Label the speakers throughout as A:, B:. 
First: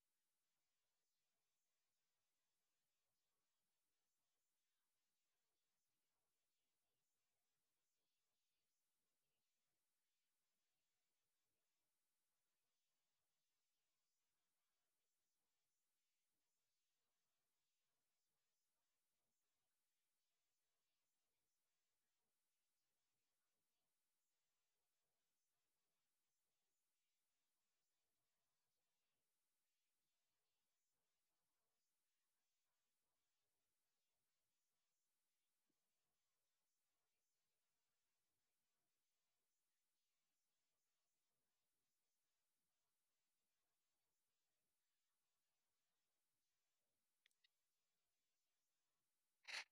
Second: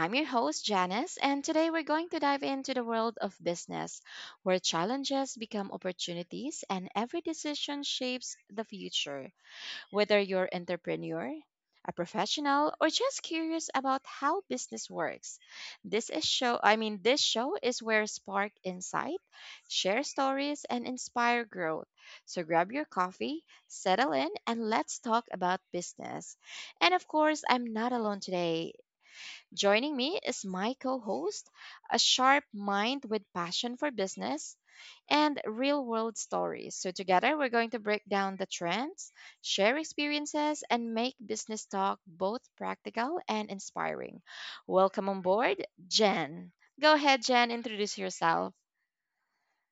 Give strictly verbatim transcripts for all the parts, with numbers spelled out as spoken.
A: I'm your host, Janice, and today we're going to dive into the world of business, where challenges become opportunities and every decision shapes the future. Whether you're entrepreneur, a professional, or just curious about how business works, this is show I mean this show is where spark insight, share stories and inspire growth. So grab your coffee, settle in and let's talk about business. And of course, I'm not alone today. Joining me is my co host, a sharp mind with passion for business and real world stories. So, together, we're going to break down the trends, share experiences, and make business talk both practical and inspiring. Welcome on board, Jen. Go ahead, Jen, introduce yourself.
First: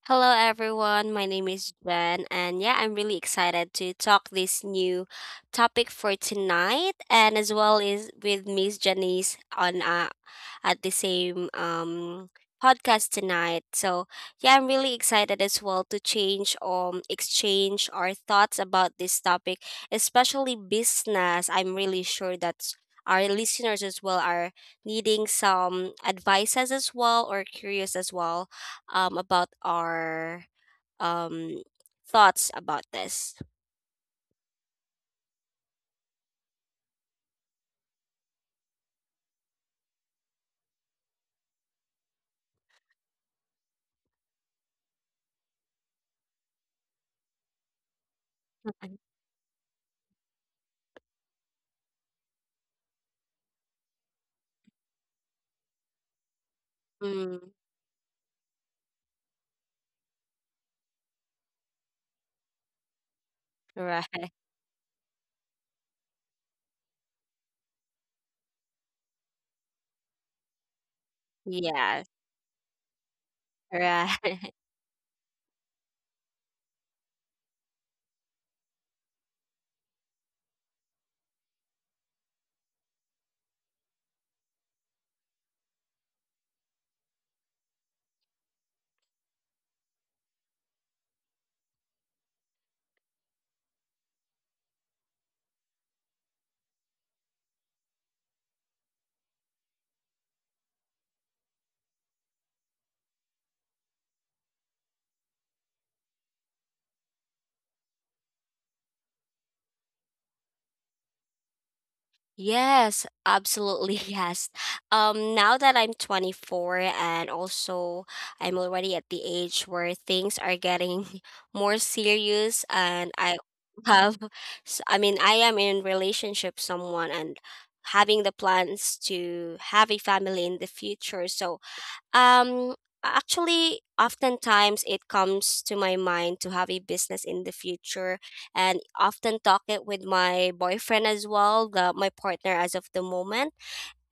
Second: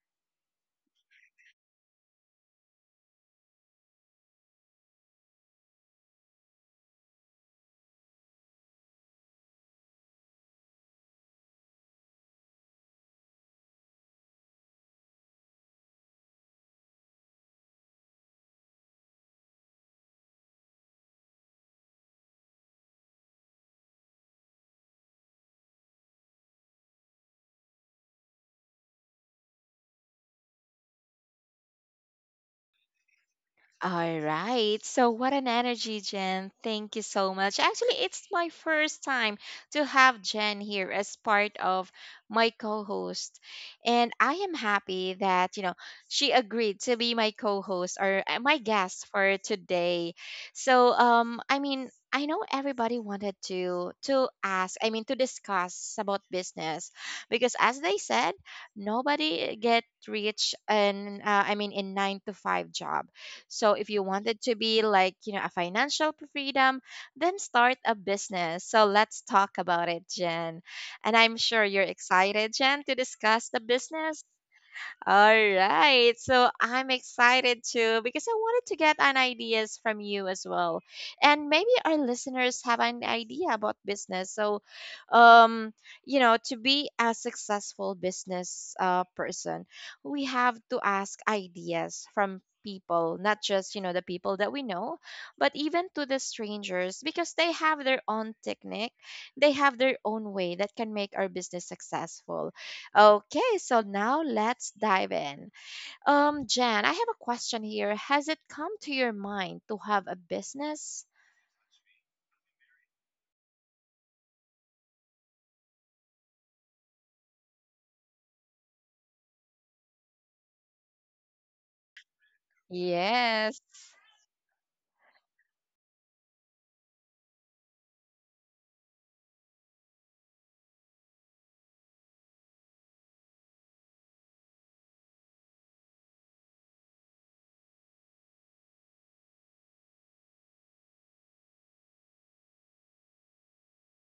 B: Hello everyone, my name is Jen, and yeah, I'm really excited to talk this new topic for tonight, and as well is with Miss Janice on uh, at the same um podcast tonight. So yeah, I'm really excited as well to change um exchange our thoughts about this topic, especially business. I'm really sure that our listeners as well are needing some advices as well or curious as well um about our um thoughts about this.
A: All right. So, what an energy, Jen. Thank you so much. Actually, it's my first time to have Jen here as part of my co host. And I am happy that, you know, she agreed to be my co host or uh, my guest for today. So, um, I mean, I know everybody wanted to to ask, I mean to discuss about business
B: Mm,
A: because as they said, nobody get rich in, uh, I mean in nine to five job, so if you
B: right.
A: wanted to be like, you know, a financial freedom, then start a business. So let's talk about it, Jen. And I'm sure you're
B: Yeah.
A: excited, Jen, to discuss the business.
B: Right.
A: All right. So I'm excited too because I wanted to get an ideas from you as well. And maybe our listeners have an idea about business. So um you know, to be a successful business uh, person, we have to ask ideas from people, not just, you know, the people that we know, but even to the strangers because they have their own technique, they have their own way that can make our business successful. Okay, so now let's dive in. Um, Jan, I have a question here. Has it come to your mind to have a business?
B: Yes, absolutely. Yes. Um, now that I'm twenty-four, and also I'm already at the age where things are getting more serious, and I
A: Yes.
B: have, s- I mean, I am in relationship someone and having the plans to have a family in the future. So, Um, actually, oftentimes it comes to my mind to have a business in the future, and often talk it with my boyfriend as well, the, my partner as of the moment.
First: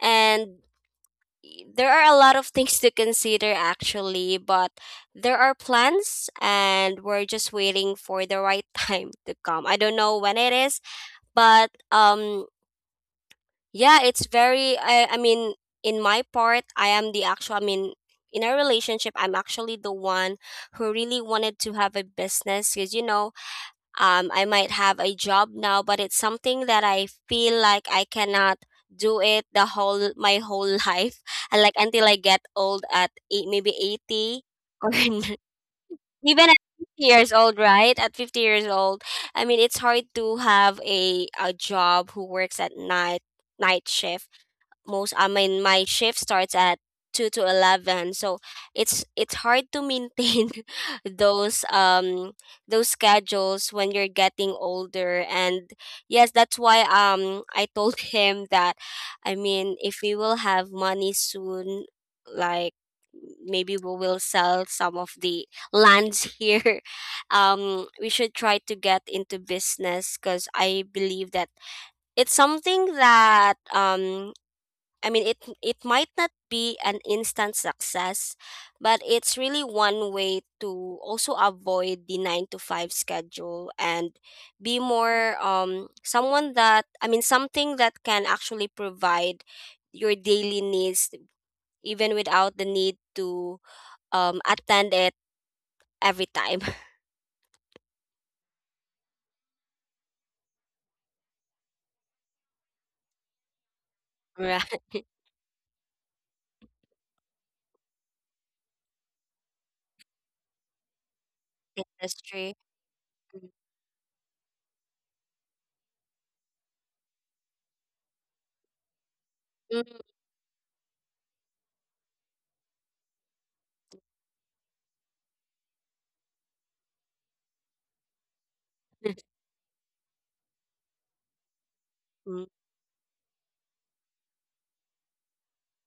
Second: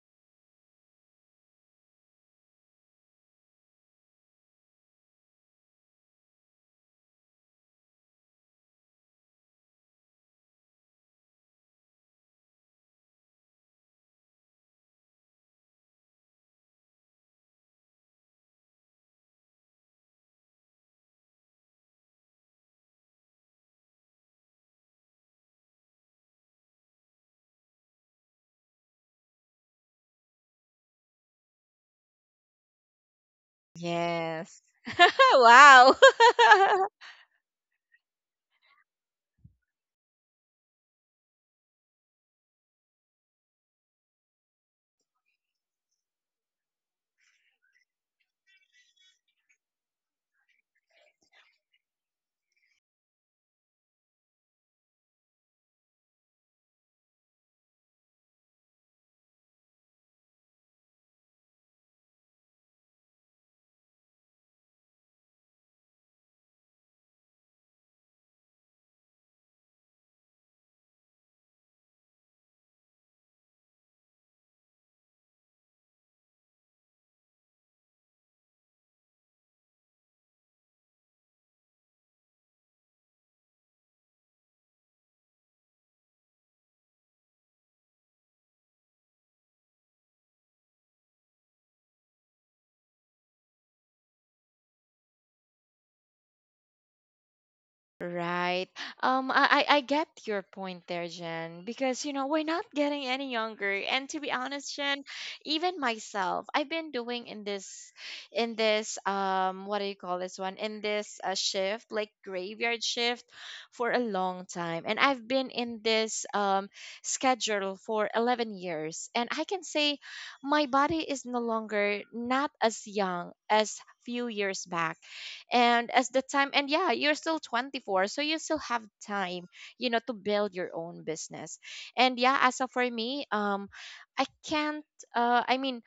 B: And y- there are a lot of things to consider actually, but there are plans, and we're just waiting for the right time to come. I don't know when it is, but um, yeah, it's very I I mean, in my part, I am the actual I mean, in our relationship, I'm actually the one who really wanted to have a business, because you know um I might have a job now, but it's something that I feel like I cannot do it the whole my whole life. And, like, until I get old at eight, maybe eighty,
A: Yes.
B: or
A: wow.
B: even at fifty years old, right, at fifty years old. I mean, it's hard to have a a job who works at night, night shift. Most I mean, my shift starts at two to eleven, so it's it's hard to maintain those um those schedules when you're getting older. And yes, that's why um I told him that, I mean, if we will have money soon, like maybe we will sell some of the lands here, um we should try to get into business, because I believe that it's something that, um I mean, it it might not be an instant success, but it's really one way to also avoid the nine to five schedule and be more um someone that, I mean, something that can actually provide your daily needs even without the need to um attend it every time.
A: Right. Um, I, I I get your point there, Jen, because you know, we're not getting any younger. And to be honest,
B: Right.
A: Jen, even myself, I've been doing in this in this um what do you call this one? In this uh, shift, like
B: Industry.
A: graveyard shift for a long time. And I've been in this um schedule for eleven years. And I can
B: Mm.
A: say my body is no longer not as young as few years back, and as the time. And yeah, you're still twenty-four, so you still have
B: Mm,
A: time, you know, to build your own business. And yeah,
B: mm,
A: as of for me, um I can't uh I mean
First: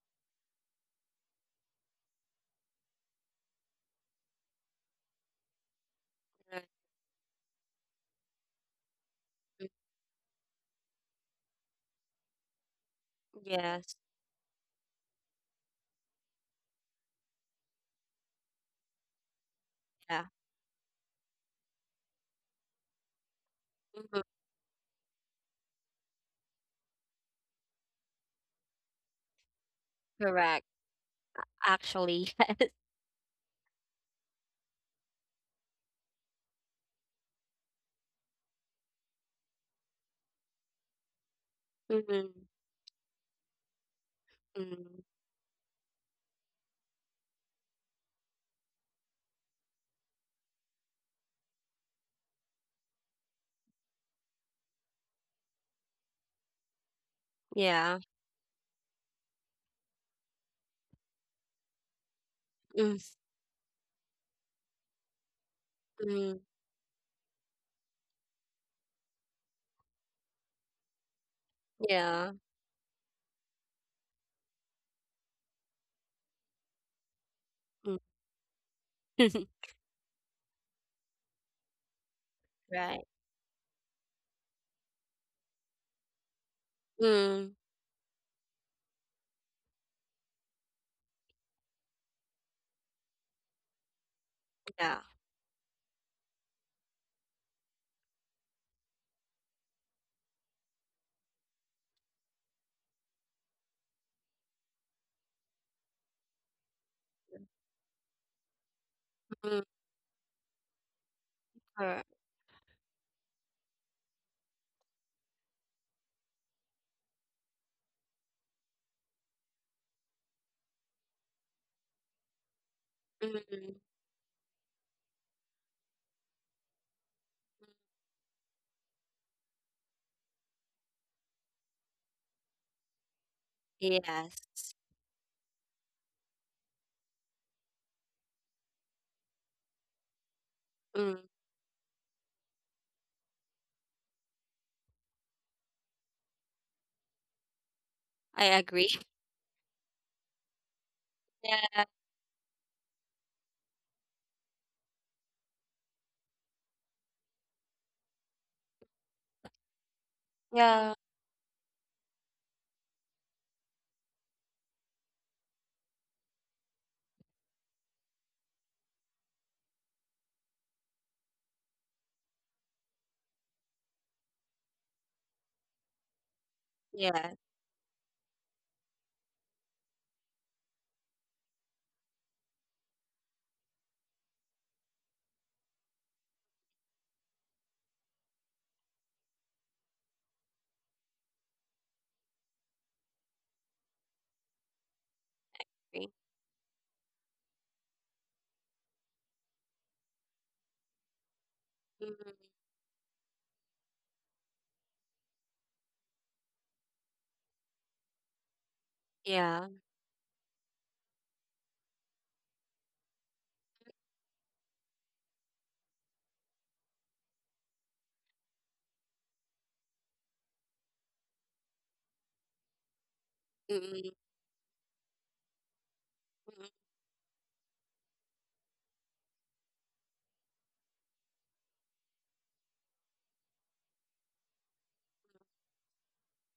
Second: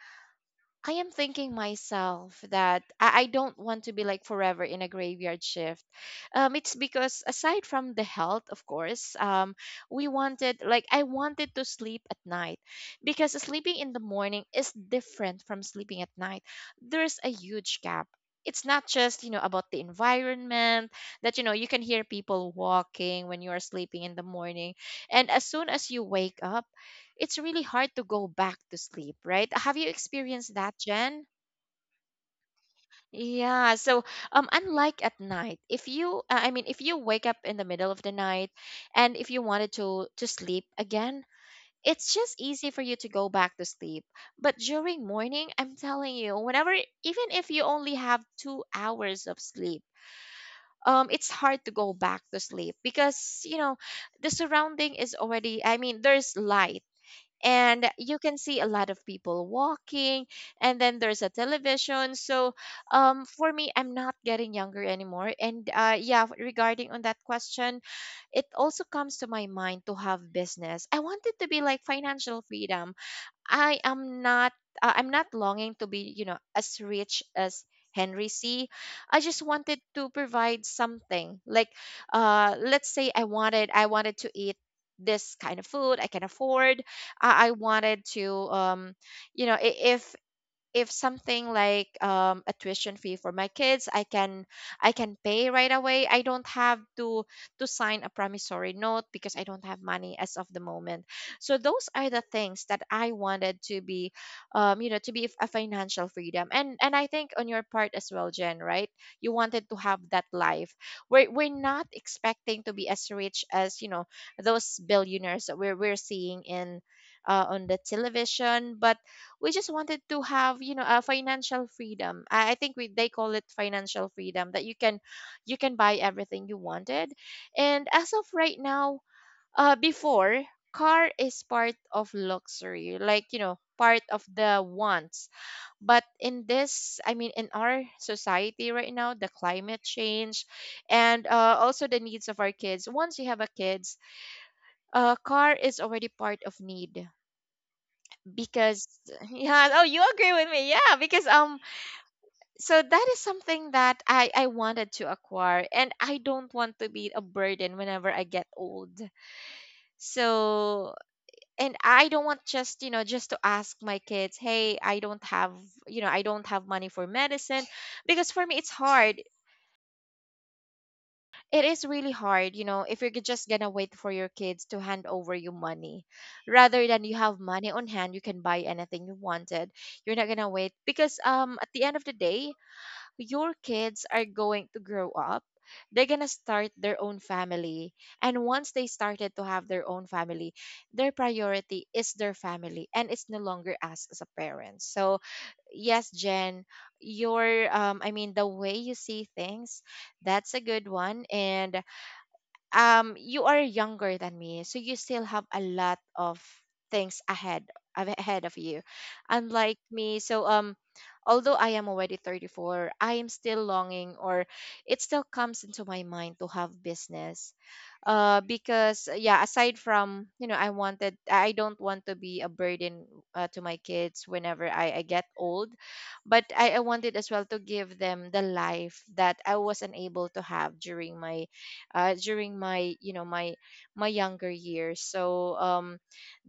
A: I am thinking myself that I, I don't want to be like forever in a graveyard shift. Um, it's because aside from the health, of course, um, we wanted like I wanted to sleep at night because sleeping in
B: yes.
A: the morning is different from sleeping at night. There's a huge gap. It's not just, you know, about the
B: Yeah.
A: environment that, you know, you can hear people walking when you are sleeping in
B: Mhm.
A: the morning. And as soon as you wake up, it's really hard to go back to sleep, right? Have you experienced
B: Correct.
A: that, Jen?
B: Actually.
A: Yeah, so um unlike at night, if you uh, I mean if you wake up in the middle of the night and if you wanted to to sleep again, it's just
B: Mhm,
A: easy for you to go back to sleep. But
B: mm.
A: during morning, I'm telling you, whenever even if you only have two hours of sleep, um it's hard to go back to sleep because, you know, the surrounding is already I mean, there's light and
B: Yeah.
A: you can see a lot of people walking, and then there's a television. So
B: Mm,
A: um for me, I'm not getting younger anymore. And uh yeah,
B: mm,
A: regarding on that question, it also comes to my mind to have business. I wanted to be like
B: yeah.
A: financial freedom. I am not uh, I'm not longing to be, you know, as rich as
B: Mm.
A: Henry C. I just wanted to provide something. Like, uh let's
B: Right.
A: say I wanted I wanted to eat this kind of food I can afford.
B: Mm,
A: I, I wanted to um you know, i- if if something like um, a tuition fee for my kids, I can I
B: yeah.
A: can pay right away. I don't have to to sign a promissory note because I don't have money as of the moment. So those are the things that I wanted to be, um, you know, to be a financial freedom. and and I think on your part as well, Jen, right? You
B: Mm,
A: wanted to have that life. We're, we're not
B: correct.
A: expecting to be as rich as you know those billionaires that we're, we're seeing in uh, on the television. But we just wanted to have you know a financial freedom. I, I think we they call it
B: Mm,
A: financial freedom, that you can you can buy everything you wanted. And as of right now, uh before, car is part of luxury, like you know, part of the
B: yes.
A: wants. But in this I mean in our society right now, the climate change,
B: Mm,
A: and uh, also the needs of our kids once you have a kids, uh, car is already part of need.
B: I
A: Because
B: agree.
A: yeah, oh, you agree with me. Yeah, because um so that is something that i i wanted to acquire, and I don't want to be a burden whenever I get old.
B: Yeah. Yeah.
A: So and I don't want just, you know, just to ask my kids, hey, I don't have, you know, I don't have money for medicine. Because for me it's hard. It is really hard, you know, if you're g- just gonna wait for your kids to hand over you money. Rather
B: Yeah,
A: than you
B: I
A: have money on hand, you can buy anything you wanted. You're not gonna wait because um at the end of the day, your kids are going to grow up. They're gonna start their own family. And once they started to have their own family, their priority is their family and it's no longer us as a parent. So
B: agree.
A: yes, Jen, your um I mean the way you see things, that's a good one. And
B: Mm,
A: um you are younger than me, so you still have a lot of things ahead, av- ahead of you,
B: yeah.
A: unlike me. So um although I am already thirty-four, I am still longing, or it still comes into my mind to have business. uh because uh, yeah, aside from you know I wanted, I don't want to be a burden uh, to
B: Mm,
A: my
B: mm,
A: kids whenever I, I get old. But
B: mm,
A: I, I wanted as well to give them the life that I was unable to have during my uh, during my, you know, my my younger years. So um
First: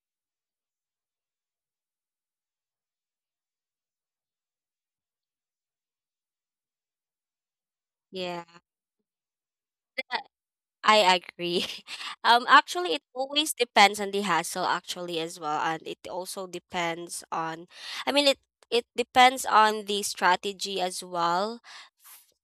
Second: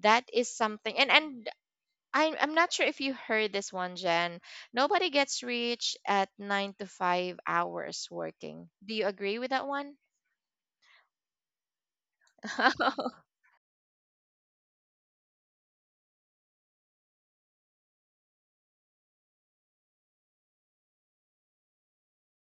A: that is something. and and I, am i'm not sure if you heard this one, Jen. Nobody gets rich at nine to five hours
B: yeah.
A: working. Do you agree with that one?
B: I agree. Um, actually, it always depends on the hassle, actually, as well, and it also depends on. I mean, it it depends on the strategy as well,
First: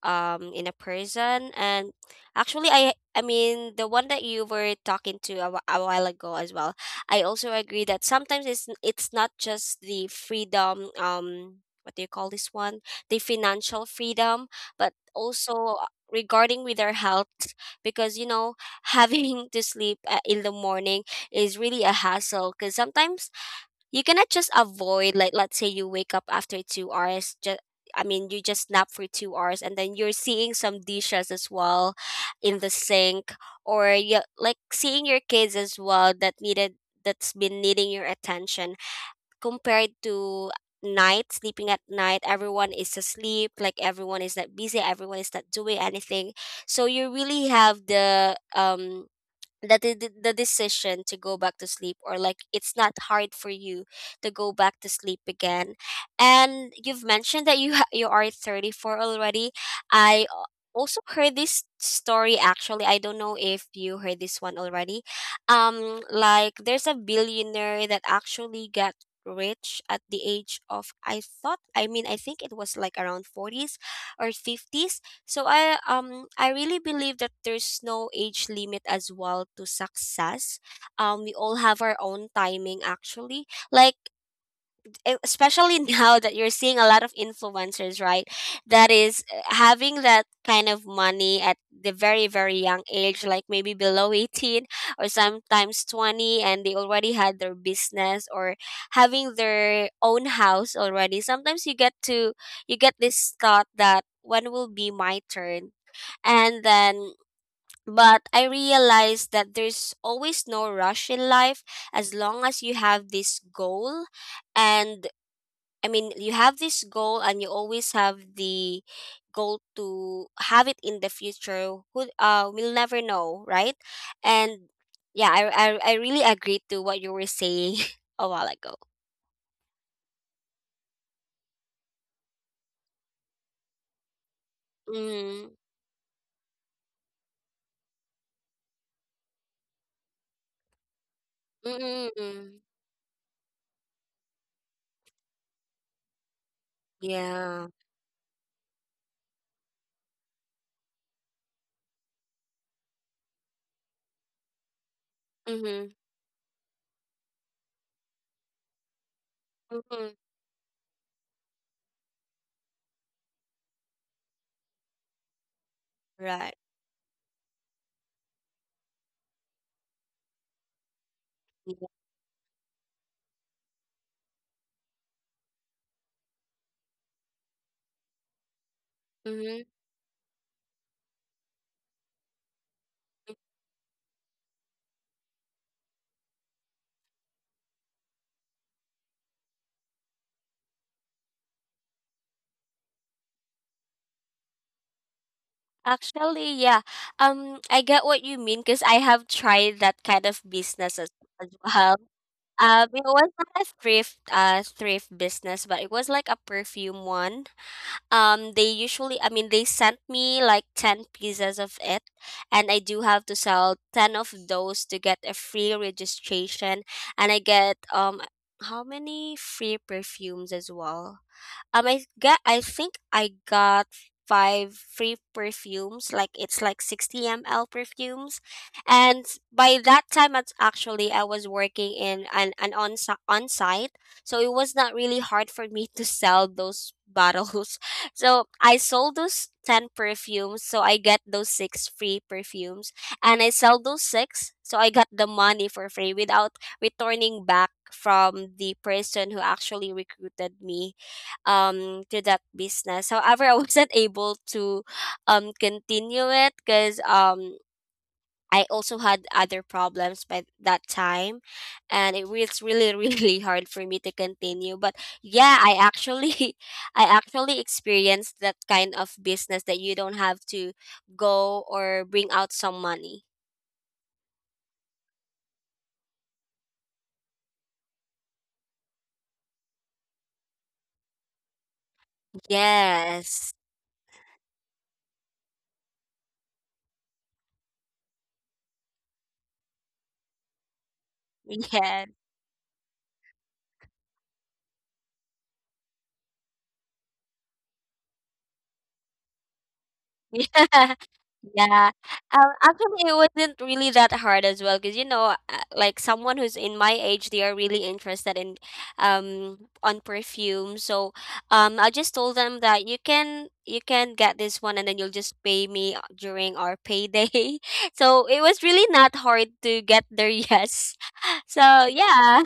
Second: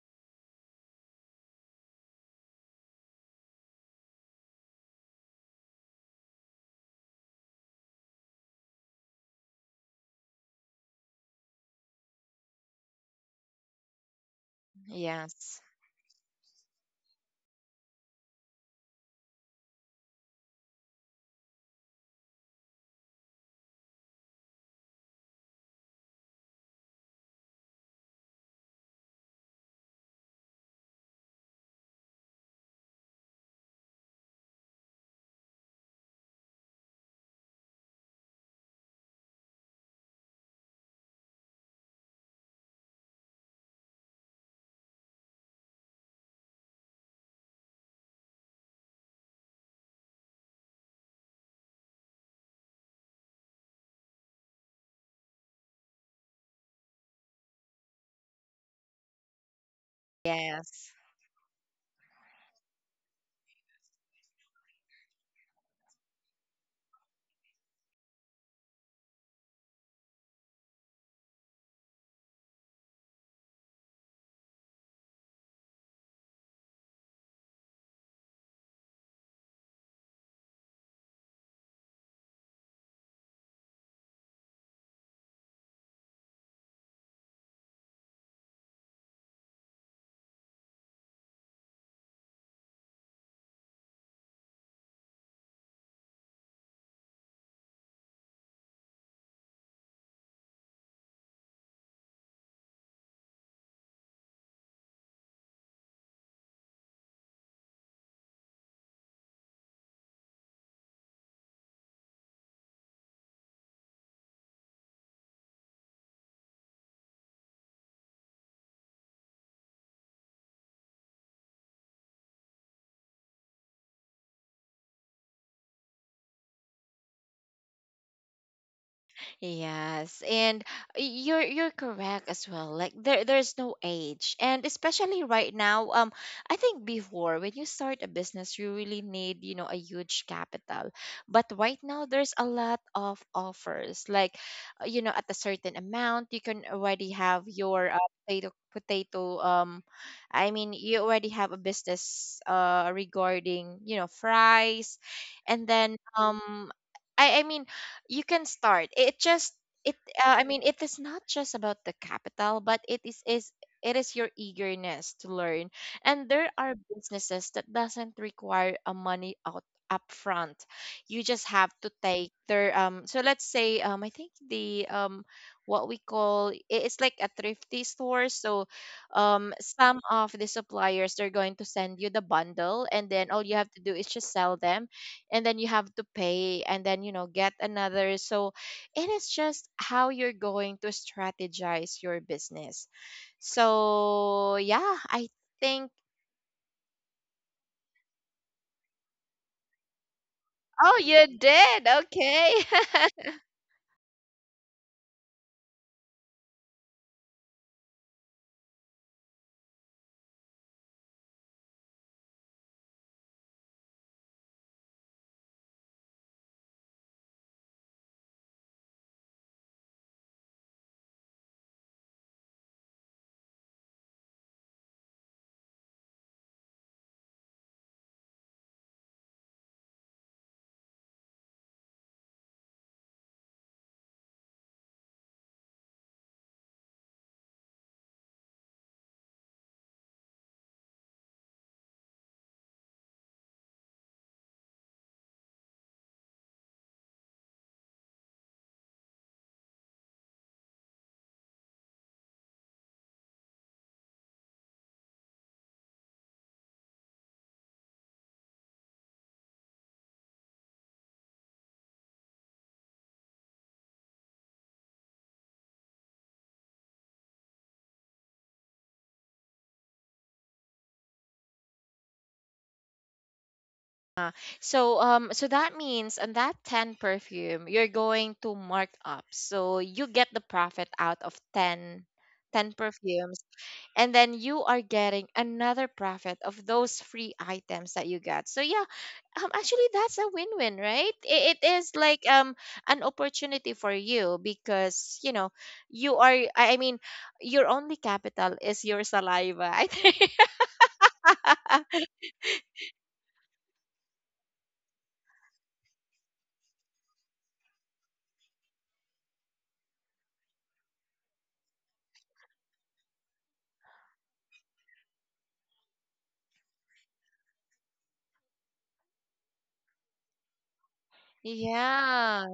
B: um, in a person. And actually, I I mean, the one that you were talking to a, wh- a while ago as well. I also agree that sometimes it's it's not just the freedom. Um, what do you call this one? The financial freedom, but
A: yes.
B: also regarding with our health, because you know having to sleep uh, in the morning is really a hassle, because sometimes you cannot just avoid. Like, let's say you wake up after two hours, just, I mean, you just nap for two hours and then you're seeing some dishes as well in the sink, or you like seeing your kids as well that needed, that's been needing your attention, compared to night. Sleeping at night, everyone is asleep, like everyone is not busy, everyone is not doing anything, so you really have the um that the, the the decision to go back to sleep, or, like, it's not hard for you to go back to sleep again. And you've mentioned that you ha- you are thirty-four already. I a-
A: Yes.
B: also heard this story, actually. I don't know if you heard this one already, um like there's a billionaire that actually got rich at the age of, i thought I mean, I think it was like around forties or fifties. So I um I really believe that there's no age limit as well to success. Um we all have our own timing, actually. Like, e- especially now that you're seeing a lot of influencers, right? That is, uh, having that kind of money at the very very young age, like maybe below eighteen or sometimes twenty, and they already had their business or having their own house already. Sometimes you get to you get this thought that when will be my turn. And then, but I realized that there's always no rush in life as long as you have this goal. And, I mean, you have this goal and you always have the goal to have it in the future. Who, uh, we'll never know, right? And yeah, I, I, I really agree to what you were saying a while ago.
A: Yes, and you're you're correct as well. Like there there's no age, and especially right
B: Mm,
A: now, um, I think before when you start a business, you really need you know a huge capital, but right
B: mm,
A: now
B: mm,
A: there's a
B: mm.
A: lot of offers. Like, uh, you know, at a certain amount, you can already have
B: Yeah.
A: your uh, potato potato. Um, I mean, you already have a business uh regarding you know fries, and
B: Mm-hmm.
A: then um. I, I mean you can start. It just it
B: Mm-hmm.
A: uh, I mean it is not just about the capital, but it is is it is your eagerness to learn. And there
B: Right.
A: are businesses that doesn't require a money out upfront. You just have
B: Yeah.
A: to take their um so let's say um I think the um what we call I- it's like a thrifty store. So um
B: Mm-hmm.
A: some of the suppliers, they're going to send you the bundle, and then all you have to do is just sell them. And then you have to pay, and then you know get another. So it is just how you're going to strategize your business. So yeah, I think.
B: Actually, yeah. Um, I get what you mean, because I have tried that kind of business
A: Oh,
B: as,
A: you
B: as
A: did?
B: well.
A: Okay.
B: Um, it was not a thrift, uh, thrift business, but it was like a perfume one. Um, they usually, I mean, they sent me like ten pieces of it, and I do have to sell ten of those to get a free registration, and I get, um, how many free perfumes as well? Um, I get. I think I got five free perfumes. Like, it's like sixty ml perfumes, and by that time, it's actually I was working in an an on on site, so it was not really hard for me to sell those bottles. So I sold those ten perfumes, so I get those six free perfumes, and I sell those six, so I got the money for free without returning back from the person who actually recruited me um to that business. However, I wasn't able to um continue it, because um I also had other problems by that time, and it was really really hard for me to continue. But yeah, I actually I actually experienced that kind of business that you don't have to go or bring out some money.
A: Uh, so um so that means on that ten perfume you're going to mark up, so you get the profit out of ten, ten perfumes.
B: Yes.
A: And then you are getting another profit of those free items that you got. So yeah, um actually that's a win-win, right? It, it is
B: Yes.
A: like um an opportunity for you, because you know you are I I mean your only capital is your saliva, I think.
B: Yeah. Yeah. Um, actually, it wasn't really that hard as well, because, you know, uh, like someone who's in my age, they are really interested in, um, on perfume. So, um, I just told them that you can you can get this one, and then you'll just pay me uh, during our payday. So it was really not hard to get their yes. So
A: yeah.
B: yeah.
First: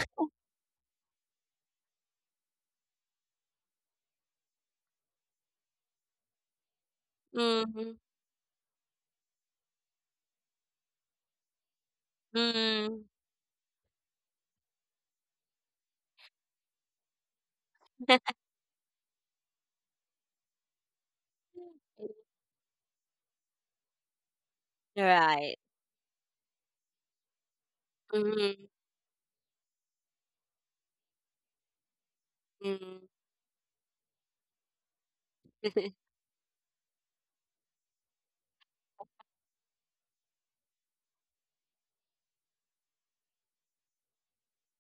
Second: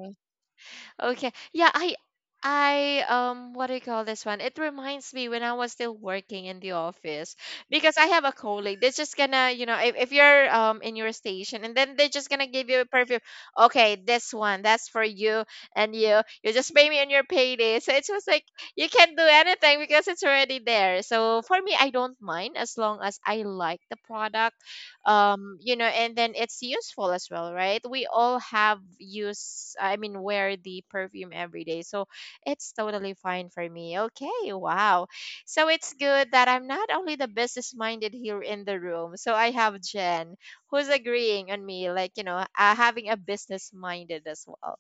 A: Okay. Yeah, I I um what do you call this one? It reminds me when I was still working in the office
B: Mm-hmm.
A: because I have a colleague. They're just gonna, you know, if, if you're um in your station, and then they're just gonna give you a
B: Mm-hmm.
A: perfume. Okay, this one, that's for you and you. You just pay me on your payday. So it's just like you can't do anything because it's already there. So for me, I don't mind as long as I like the product,
B: Right.
A: um you know and then it's useful as well, right? We all
B: Mm-hmm.
A: have use I mean wear the perfume every day, so it's totally fine for me. Okay, wow. So it's good that I'm not only the business minded here in the room, so I have Jen, who's agreeing on me, like, you know, uh, having a business minded as well.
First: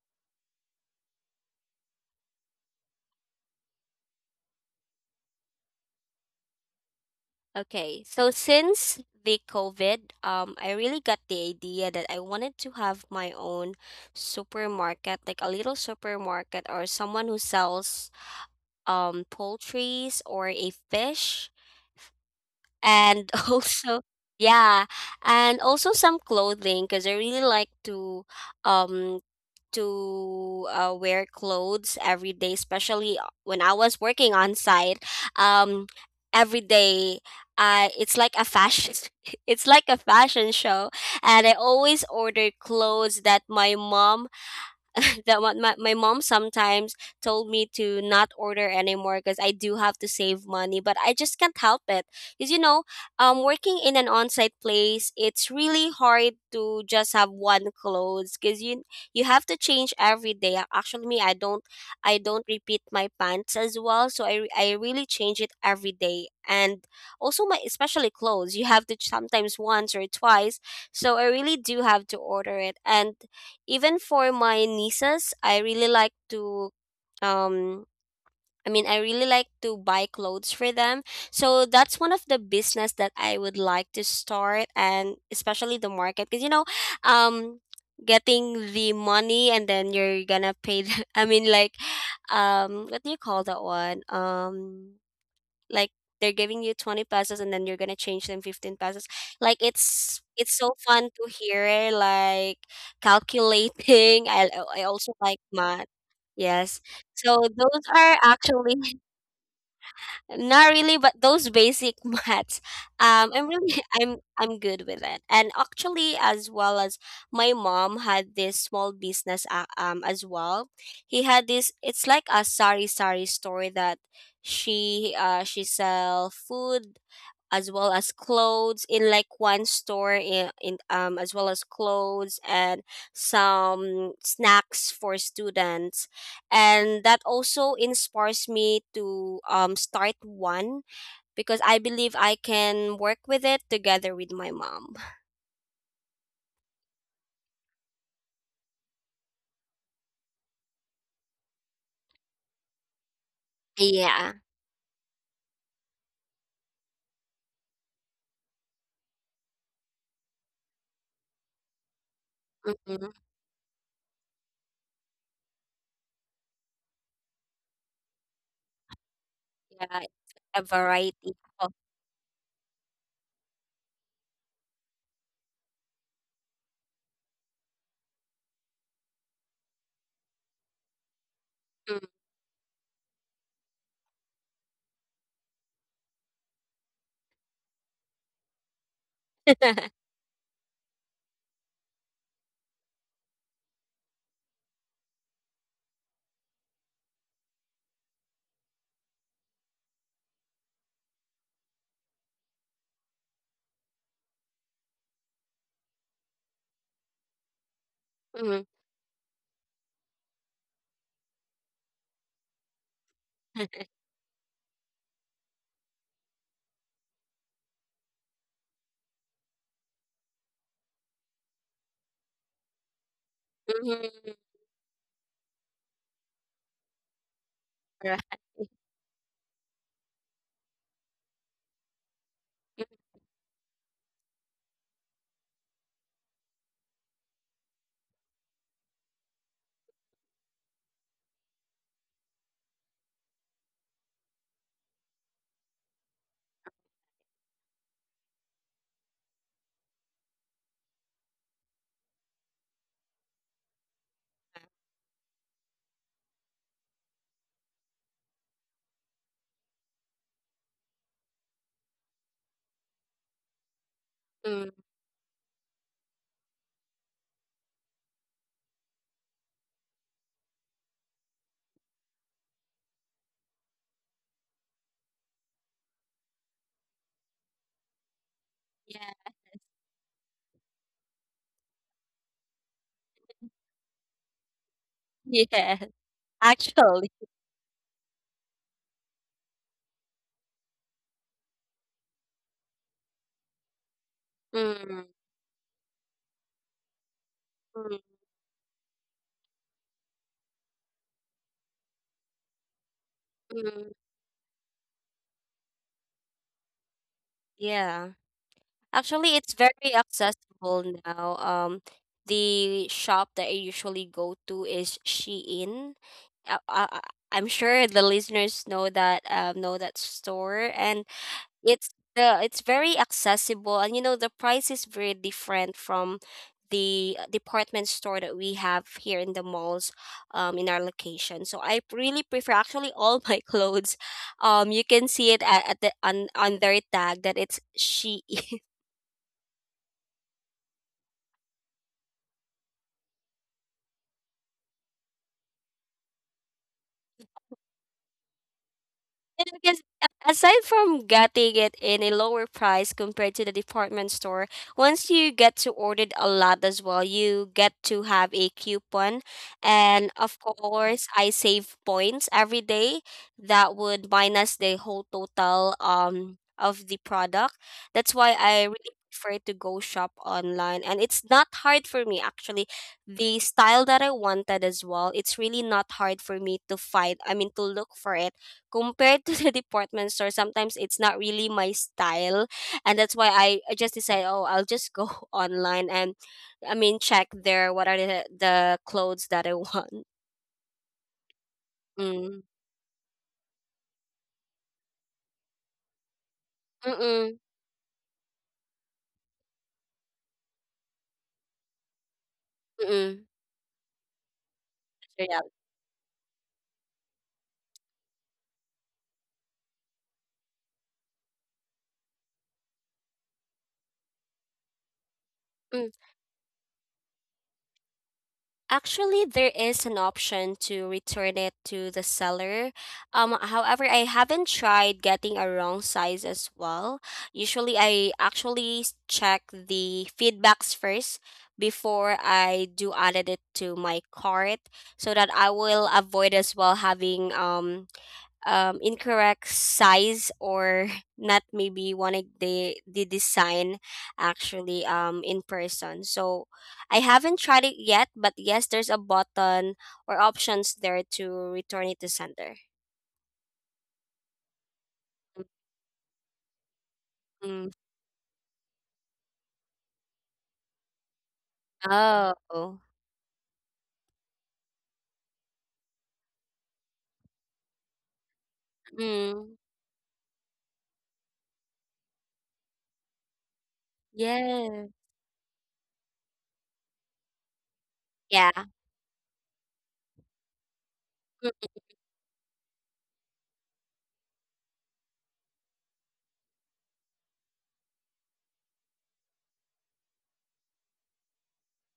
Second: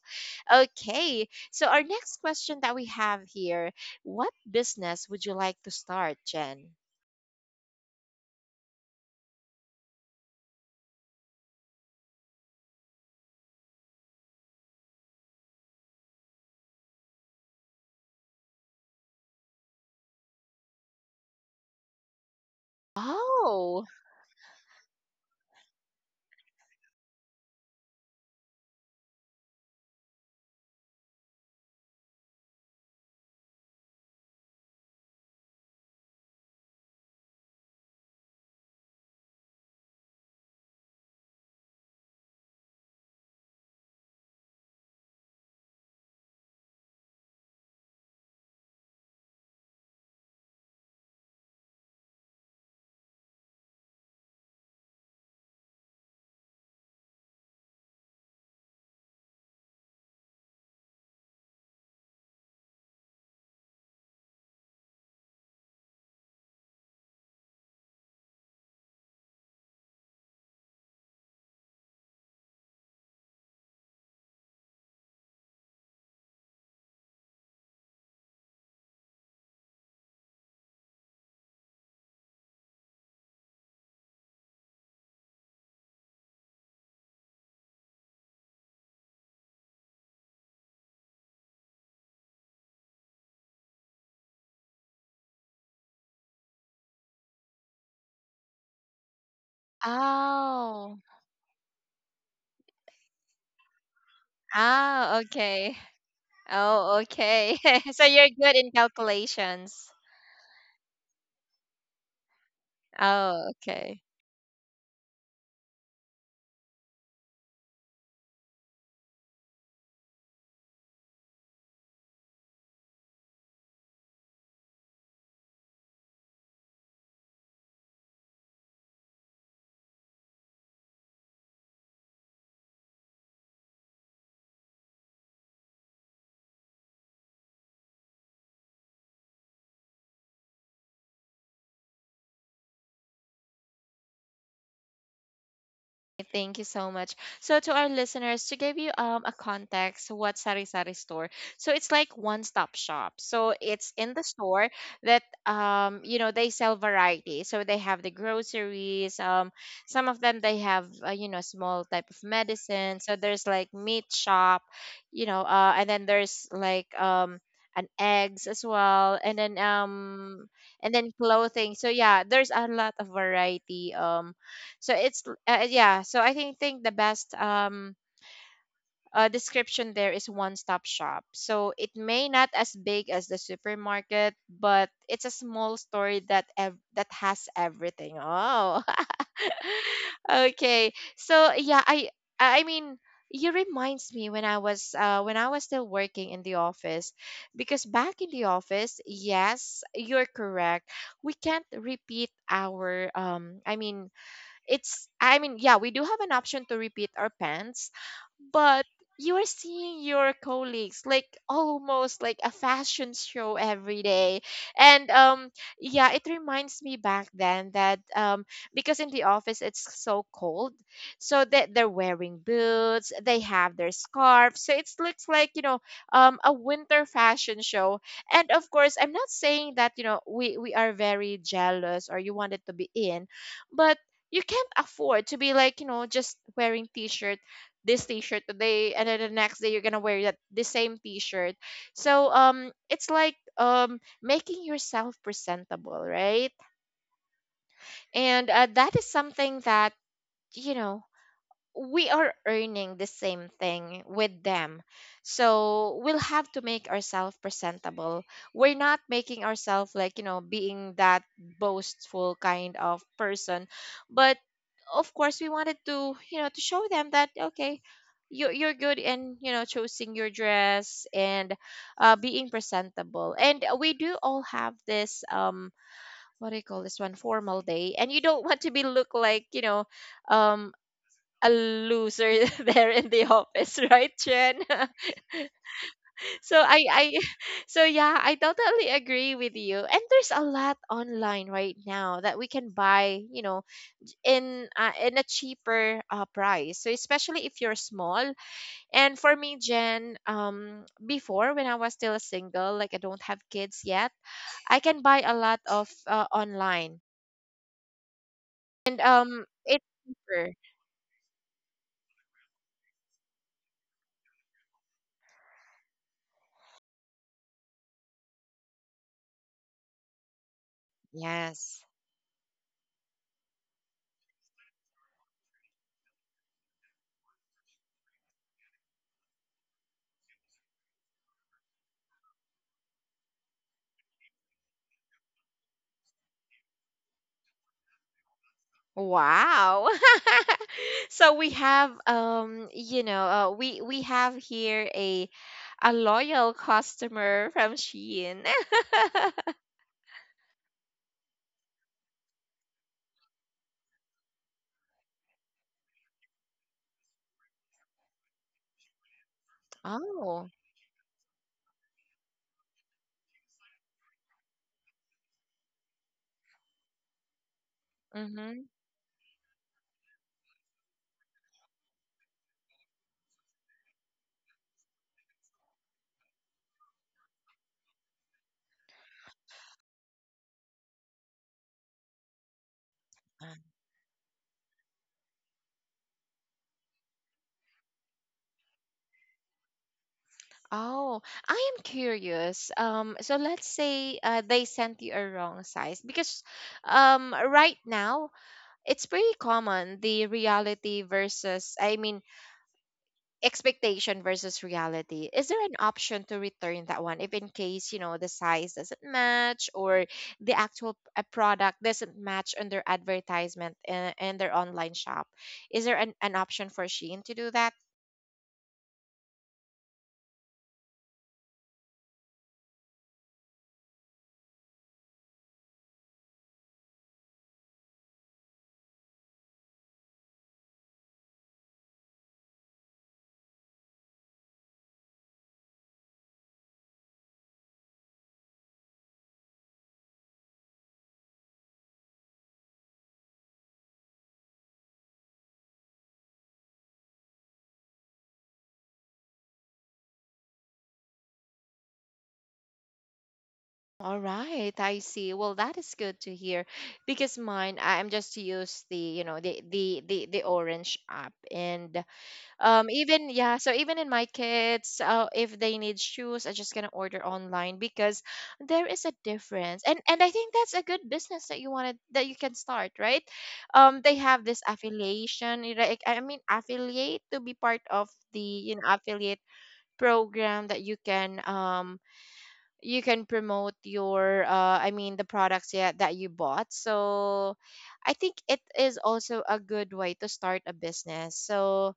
A: Okay, so our next question that we have here, what business would you like to start, Jen?
B: Okay, so since the COVID, um, I really got the idea that I wanted to have my own supermarket, like a little supermarket, or someone who sells um poultries or a fish, and
A: Oh,
B: also, yeah, and also some clothing, because I really like to um to uh, wear clothes every day, especially uh, when I was working on site. Um, every day, uh, it's like a fashion, it's like a fashion show, and I always order clothes that my mom that what my, my mom sometimes told me to not order anymore, because I do have to save money, but I just can't help it. Because, you know, um, working in an on site place, it's really hard to just have one clothes, because you, you have to change every day. Ac- Actually, me, I don't, I don't repeat my pants as well. So, I, re- I really change it every day. And also my, especially clothes, you have to ch- sometimes once or twice. So I really do have to order it. And even for my nieces, I really like to, um I mean, I really like to buy clothes for them. So that's one of the business that I would like to start, and especially the market, because you know um getting the money, and then you're gonna pay the, I mean, like, um what do you call that one? Um like they're giving you twenty pesos and then you're gonna change them fifteen pesos. Like, it's it's so
A: oh.
B: fun to hear, like, calculating. i, I also
A: Ah,
B: like
A: okay.
B: math, yes.
A: Oh,
B: So
A: okay.
B: those
A: So
B: are
A: you're good in
B: actually.
A: calculations.
B: Not really, but those basic maths, um, I'm
A: Oh,
B: really
A: okay.
B: I'm I'm good with it. And actually, as well as my mom had this small business, uh, um, as well. He had this. It's like a sari sari store that she uh she sell food as well as clothes in, like, one store in, in um as well as clothes and some snacks for students, and that also inspires me to um start one, because I believe I can work with it together with my mom.
A: Thank you so much. So to our listeners, to give you um a context, what Sari Sari store? So it's like one stop shop. So it's in the
B: Yeah.
A: store that, um you know, they sell variety. So they have the groceries. Um, some of them they have, uh, you know, small type of medicine.
B: Hmm.
A: So there's like meat shop, you know, uh, and then there's like um an eggs as well, and then
B: Yeah, it's
A: um
B: a
A: and then
B: variety of.
A: clothing. So yeah, there's a lot of variety. Um so it's, uh, yeah. So I think think the best, um uh, description there is one stop shop. So it
B: Mhm.
A: may not as big as the supermarket, but it's a small store that ev- that has everything. Oh, okay. So yeah, I I mean. You reminds me when I was uh, when I was still working in the office, because back in the office, yes, you're correct. We can't repeat our um. I mean, it's i mean yeah, we do have an option to repeat our pants, but you are seeing your colleagues like almost like a fashion show every day. And um yeah, it reminds me back then that, um because in the office it's so cold, so that they're wearing boots, they have
B: Mhm.
A: their
B: Right. Mhm.
A: scarves, so it looks like, you know, um a winter fashion show. And of course, I'm not saying that, you know, we we are very jealous or you wanted to be in, but you can't afford to be like, you know, just wearing t-shirt, this t-shirt today, and then the next day you're gonna wear that the same t-shirt. So um it's like um making yourself presentable, right? And uh, that is something that, you know, we are earning the same thing with them. So we'll have to make ourselves presentable. We're not making ourselves like, you know, being that boastful kind of person. But of course we wanted to, you know, to show them that, okay, you are you're good in, you know, choosing your dress, and uh being presentable. And we do all have this, um what do you call this one, formal day, and you don't want to be look
B: Yeah.
A: like, you know, um a loser there in the office, right, Chen?
B: Yeah.
A: so I,
B: Actually.
A: I, so yeah, I totally agree with you. And there's a lot online right now that we can buy, you know, in uh, in a cheaper uh, price. So especially if you're
B: Mm-hmm.
A: small. And for me, Jen, um, before when I was still single, like I don't have kids yet, I can buy a lot of uh, online,
B: Yeah.
A: and
B: Actually,
A: um,
B: it's
A: it's
B: very
A: cheaper.
B: accessible now. Um, the shop that I usually go to is Shein. I, I, I'm sure the listeners know that um, know that store, and
A: Yes.
B: it's the it's very accessible, and you know the price is very different from the uh, department store that we have here in the malls, um, in our location. So I really prefer actually all my clothes. um you can see it at, at the on, on their tag that it's she.
A: Wow. So we have um you know, uh, we we have here a a loyal customer from Shein.
B: And because, aside from getting it in a lower price compared to the department store, once you get to order a lot as well, you get to have a coupon. And of
A: Oh.
B: course, I save points every day. That would minus the whole total um of the product. That's why I
A: Mhm.
B: really prefer to go shop online, and it's not hard for me actually, the style that I wanted as well, it's really not hard for me to find, I mean, to look for it, compared to the department store. Sometimes it's not really my style, and that's why i, I just decide, oh, I'll just go online and, I mean, check there what are the, the clothes that I want.
A: Oh, I am
B: Mm.
A: curious. Um, so let's say uh, they sent you a wrong size, because um,
B: Mm-mm.
A: right now it's pretty common, the reality versus, I mean,
B: Mm-mm.
A: expectation versus
B: That's the
A: reality. Is
B: reality.
A: there an option to return that one if, in case, you know, the size doesn't match, or the actual p- uh, product doesn't match on their advertisement, and, and their online shop? Is there an, an option for Shein to do that?
B: Actually, there is an option to return it to the seller. Um, however, I haven't tried getting a wrong size as well. Usually, I actually s- check the feedbacks first before I do added it to my cart, so that I will avoid as well having um um, incorrect size or not maybe wanting the the design actually, um in person. So I haven't tried it yet, but yes, there's a button or options there to return it to sender.
A: All right, I see. Well, that is good to hear. Because
B: Mm.
A: mine, I'm just use, the you know, the the the, the orange app. And
B: Oh.
A: Um, even, yeah, so even in my kids, uh, if they need shoes, I just gonna order online, because there is a
B: Mm.
A: difference. And and I think that's a good business that you wanted that you can start, right? Um, they have this
B: Yeah.
A: affiliation, you know, like, I mean, affiliate to be part of the,
B: Yeah.
A: you know, affiliate program that you can um you can promote your, uh I mean the products, yeah, that you bought. So I think it is also a good way to start a business. So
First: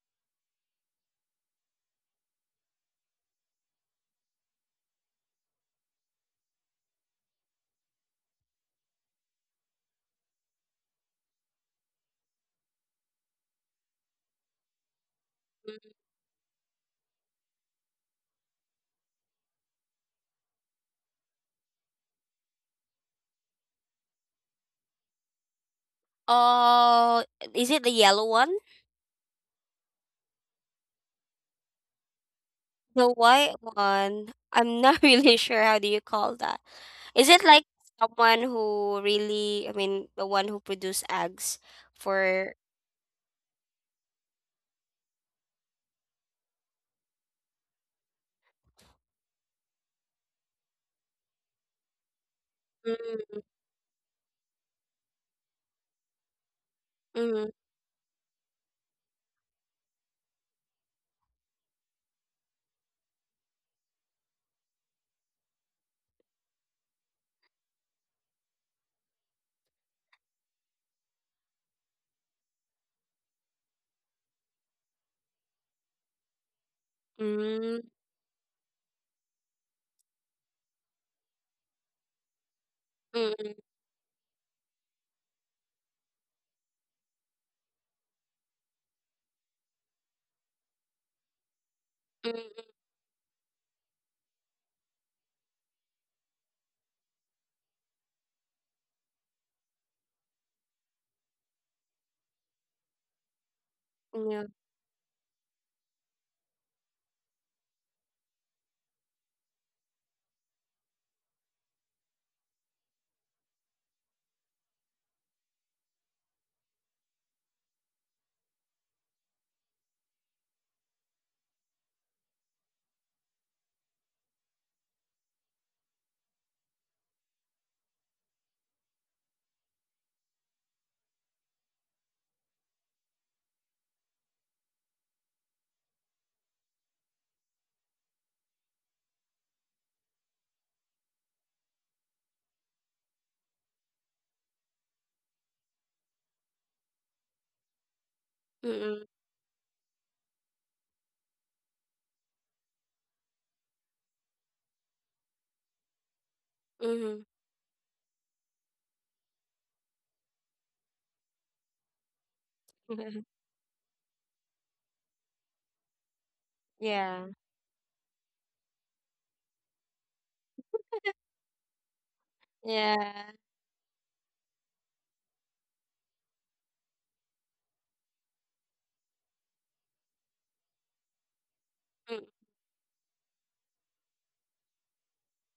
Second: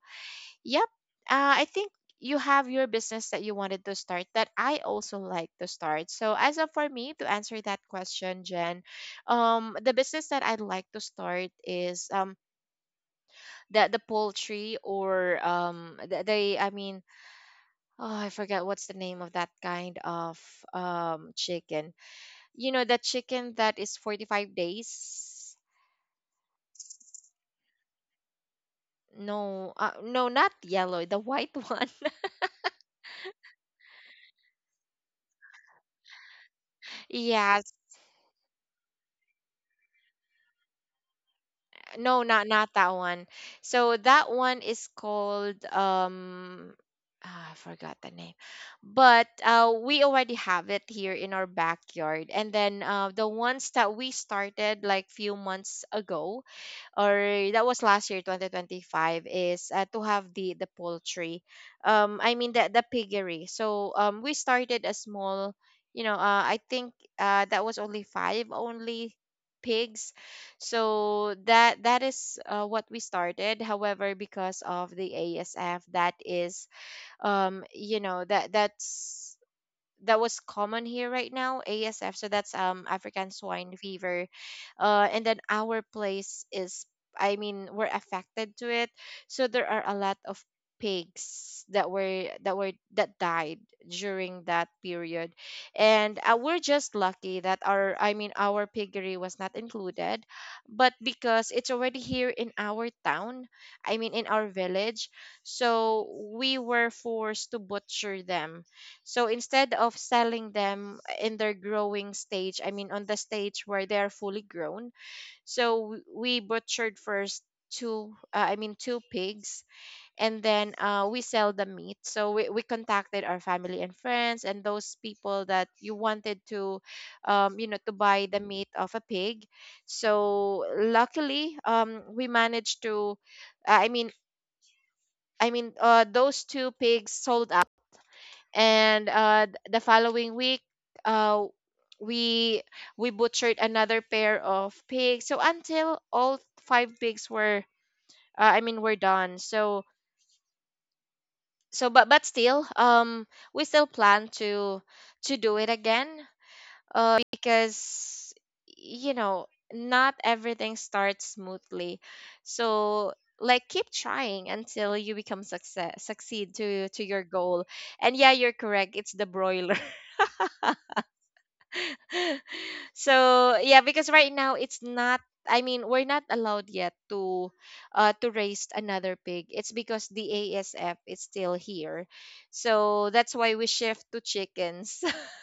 A: yep. Uh, I think you have your business that you wanted to start that I also like to start. So as of for me to answer that question, Jen, um, the business that I'd like to start is um the the poultry, or
B: Mm-mm.
A: um the, the, I mean, oh, I forget what's the name of that kind of um chicken. You know, that chicken that is forty-five days.
B: Oh, is it the yellow one?
A: No, uh, no, not yellow, the white one.
B: The white one, I'm not really sure how do you call that. Is it
A: Yeah,
B: like someone who really, I mean, the one who produce eggs
A: no not
B: for.
A: not that one. So that one is called, um ah, I forgot the name. But uh, we already have it here in our backyard. And then uh, the
B: Mm.
A: ones that we started like few months ago,
B: Mm.
A: or that was last year, twenty twenty-five, is uh, to have the the poultry, um I mean the the piggery. So um we started a small, you know, uh, I think, uh that was only five only pigs. So that that is, uh, what we started. However, because of the ASF that is, um
B: Mm.
A: you know, that that's that was common here right now, ASF, so that's um African
B: Mm.
A: swine fever. uh and then, our place is, I mean, we're affected to it. So there are a lot of pigs that were
B: Mm.
A: that were that died during that period. And uh, we're just lucky that our, I mean, our piggery was not included. But because it's already here in our town, I mean,
B: Mm.
A: in
B: Yeah.
A: our village. So we were forced to butcher them. So instead of selling them in their growing stage, I mean, on the stage where they're fully grown, so w- we butchered first two, uh, I mean, two pigs, and then uh, we sell the meat. So we, we contacted our family and friends and those people that you wanted to, um, you know, to buy the meat of a pig. So luckily, um, we managed to, uh, I mean, I mean, uh, those two pigs sold out. And uh, th- the following week, uh, we we butchered another pair of pigs, so until all five pigs were, uh, I mean,
B: Mm.
A: were done. So, so but but still, um we still plan to to do it again.
B: Mm. Mhm.
A: Because, you know, not everything starts smoothly. So like, keep trying until you become success, succeed to to
B: Yeah.
A: your goal. And yeah, you're correct, it's the broiler.
B: Yeah.
A: So yeah, because right now it's not. I mean, we're not allowed yet to uh, to raise another pig. It's because the A S F is still here,
B: Mm.
A: so that's why we shift to chickens.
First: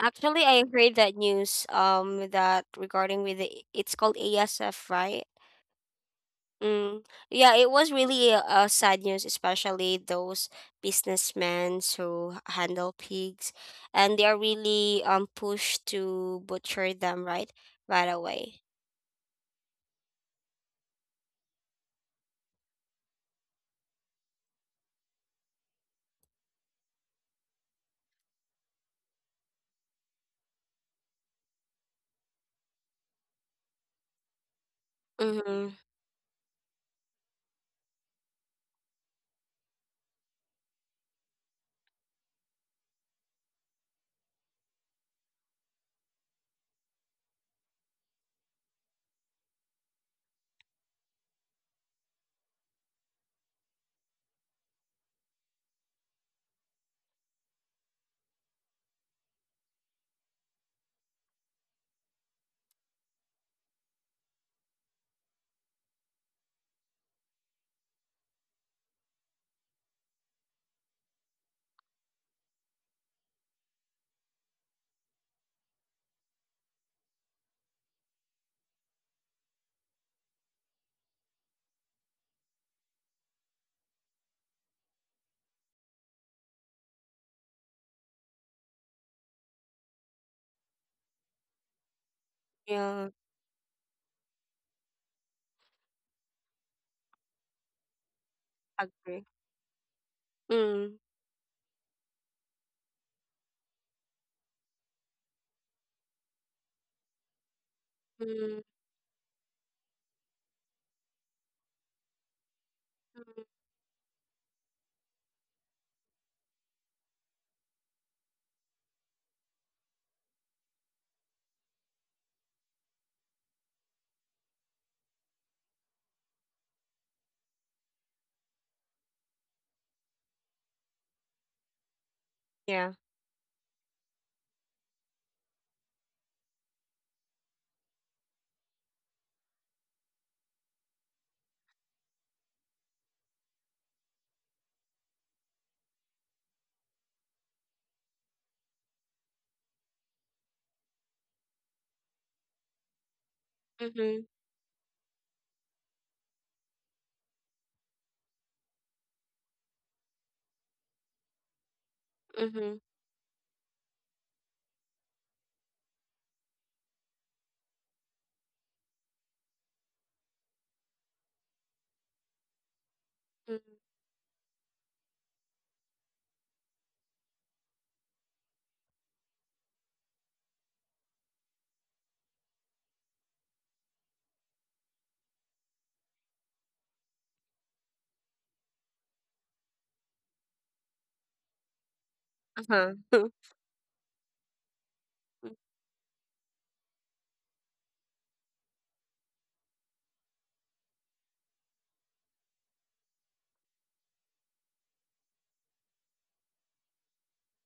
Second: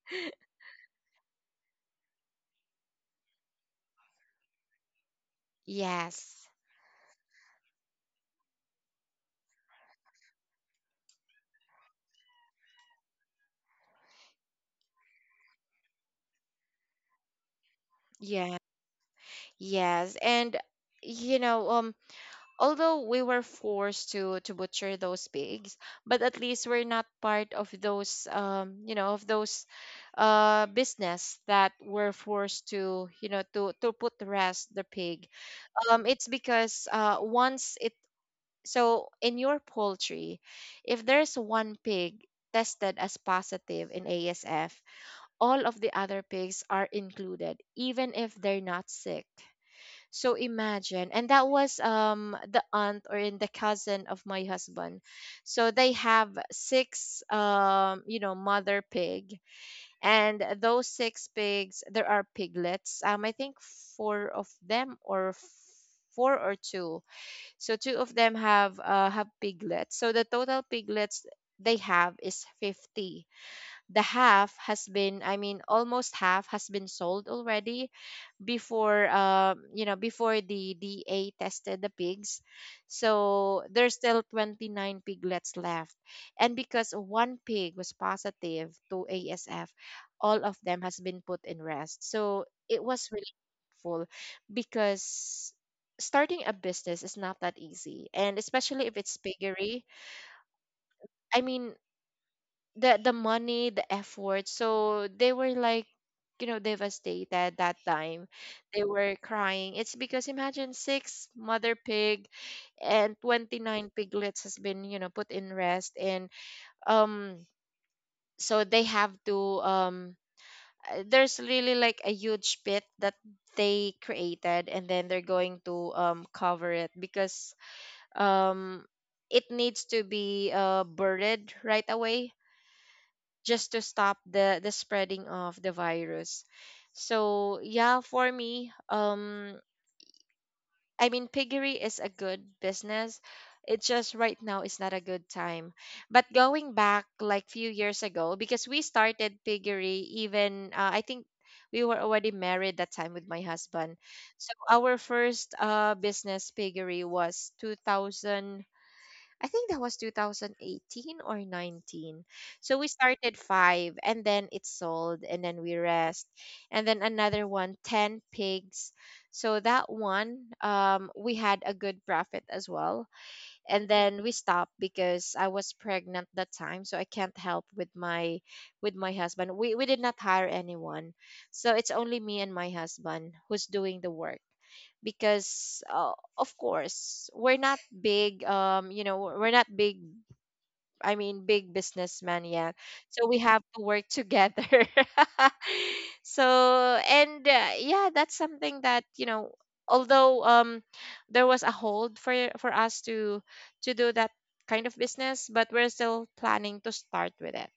B: Actually, I heard that news um that regarding with the, it's called A S F, right?
A: yes,
B: Mm. Yeah, it was really uh, sad news, especially those businessmen who handle pigs, and they are really um pushed to butcher them right right
A: yeah,
B: away.
A: yes, and you know, um, although we were forced to to butcher those pigs, but at least we're not part of those, um, you know, of those, uh business that were forced to, you know, to to put to rest the pig.
B: Mm-hmm.
A: Um, it's because, uh, once it, so in your poultry, if there's one pig tested as positive in A S F, all of the other pigs are included, even if they're not sick. So imagine, and that was, um the aunt or in the cousin of my husband. So they have six, um you know, mother pig, and those six pigs there are piglets. Um, I think four of them, or four or two, so two of them have uh, have piglets. So the total piglets they have is fifty. The half has been, I mean, almost half has been sold already before, um you know, before the D A tested the pigs. So there's still twenty-nine piglets left. And because one pig was positive to A S F, all of them has been put in rest. So it was
B: Yeah,
A: really helpful. Because starting a business is not that easy, and especially if it's
B: agree.
A: piggery.
B: Mm.
A: I mean, the the money, the effort. So they were like, you know, devastated that time.
B: Mm.
A: They were crying. It's because imagine six mother pig, and
B: Mm.
A: twenty-nine piglets has been, you know, put in rest. And um so they have to, um uh, there's really like a huge pit that they created. And then they're going to um cover it, because um it needs to be uh buried right away,
B: Yeah.
A: just to stop the the spreading of the virus. So yeah, for me, um, I mean, piggery is a good business. It's just right now is not a good time. But going back like few years ago, because we started piggery even uh, I think we were already married that time with my husband.
B: Mm-hmm.
A: So our first uh business piggery was two thousand. I think that was twenty eighteen or nineteen. So
B: Mm-hmm.
A: we started five and then it's sold and then we rest. And then another one, ten pigs. So that one, um, we had a good profit as well.
B: Mm.
A: And then we stopped because I was pregnant that time. So I can't help with my with my husband. We, we did not hire anyone. So it's only me and my husband who's doing the work because uh, of course we're not big um you know we're we're not big, I mean, big businessmen yet,
B: Uh-huh.
A: so we have to work together so and uh, yeah, that's something that you know although um there was a hold for for us to to do that kind of business, but we're still planning to start with it.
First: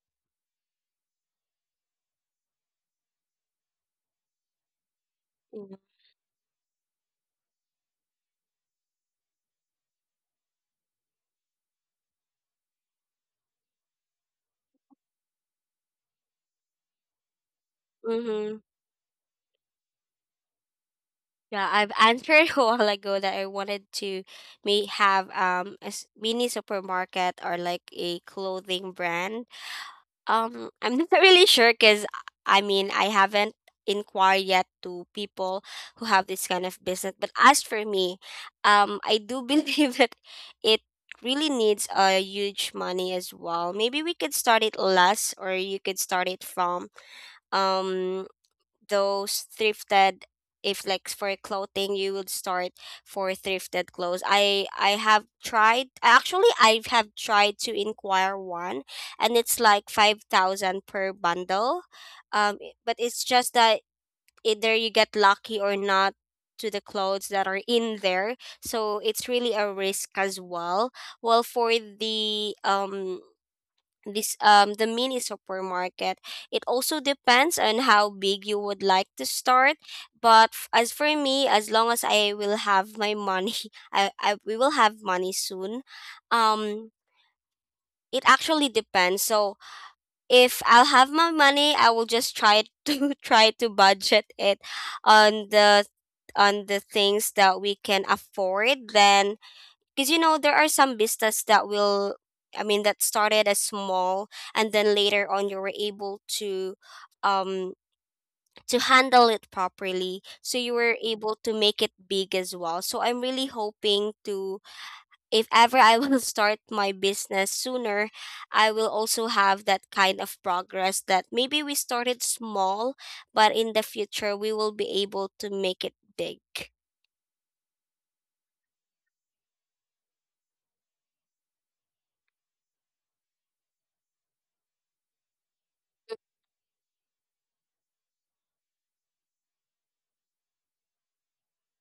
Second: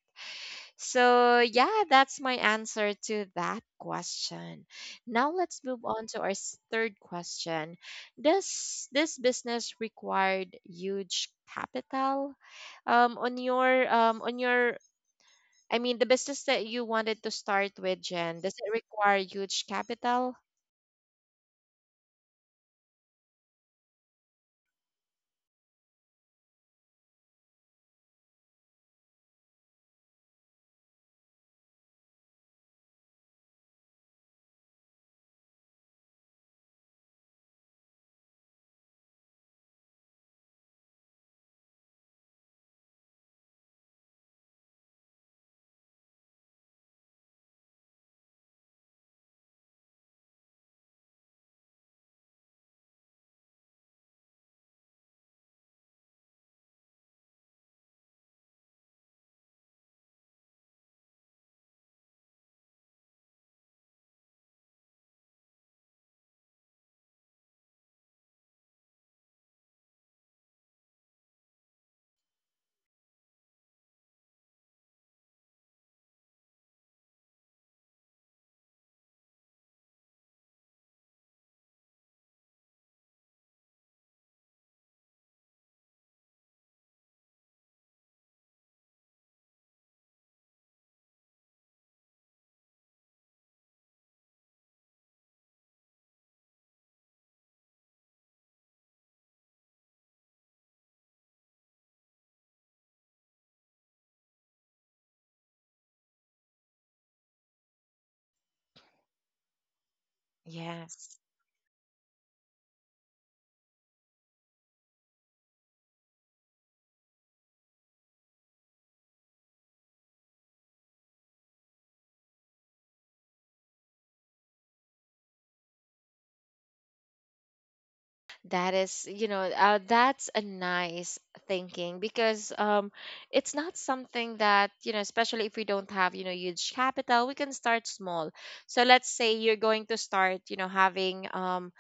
A: So, yeah, that's my answer to that question. Now let's move on to our s- third question. Does this business required huge capital? Um, on your um, on your I mean the business that you wanted to start with, Jen, does
B: Mm-hmm.
A: it require huge capital?
B: Yeah, I've answered a while ago that I wanted to may have um a s- mini supermarket or like a clothing brand. Um, I'm not really sure because, I mean, I haven't inquired yet to people who have this kind of business. But as for me, um, I do believe that it really needs a huge money as well. Maybe we could start it less, or you could start it from um those thrifted, if like for clothing, you would start for thrifted clothes. I i have tried actually, I have tried to inquire one, and it's like five thousand per bundle. Um i- but it's just that either you get lucky or not to the clothes that are in there, so it's really a risk as well. Well, for the um this um the mini supermarket, it also depends on how big you would like to start, but f- as for me, as long as I will have my money, I, I we will have money soon. um it actually depends. So if I'll have my money, I will just try to try to budget it on the on the things that we can afford, then, because, you know, there are some business that, will I mean that started as small, and then later on you were able to um to handle it properly, so you were
A: Yes.
B: able to make it big as well. So I'm really hoping to, if ever I will start my business sooner, I will also have that kind of progress that maybe we started small but in the future we will be able to make it big.
A: That is, you know, uh, that's a nice thinking because um, it's not something that, you know, especially if we don't have, you know, huge capital, we can start small. So let's say you're going to start, you know, having um,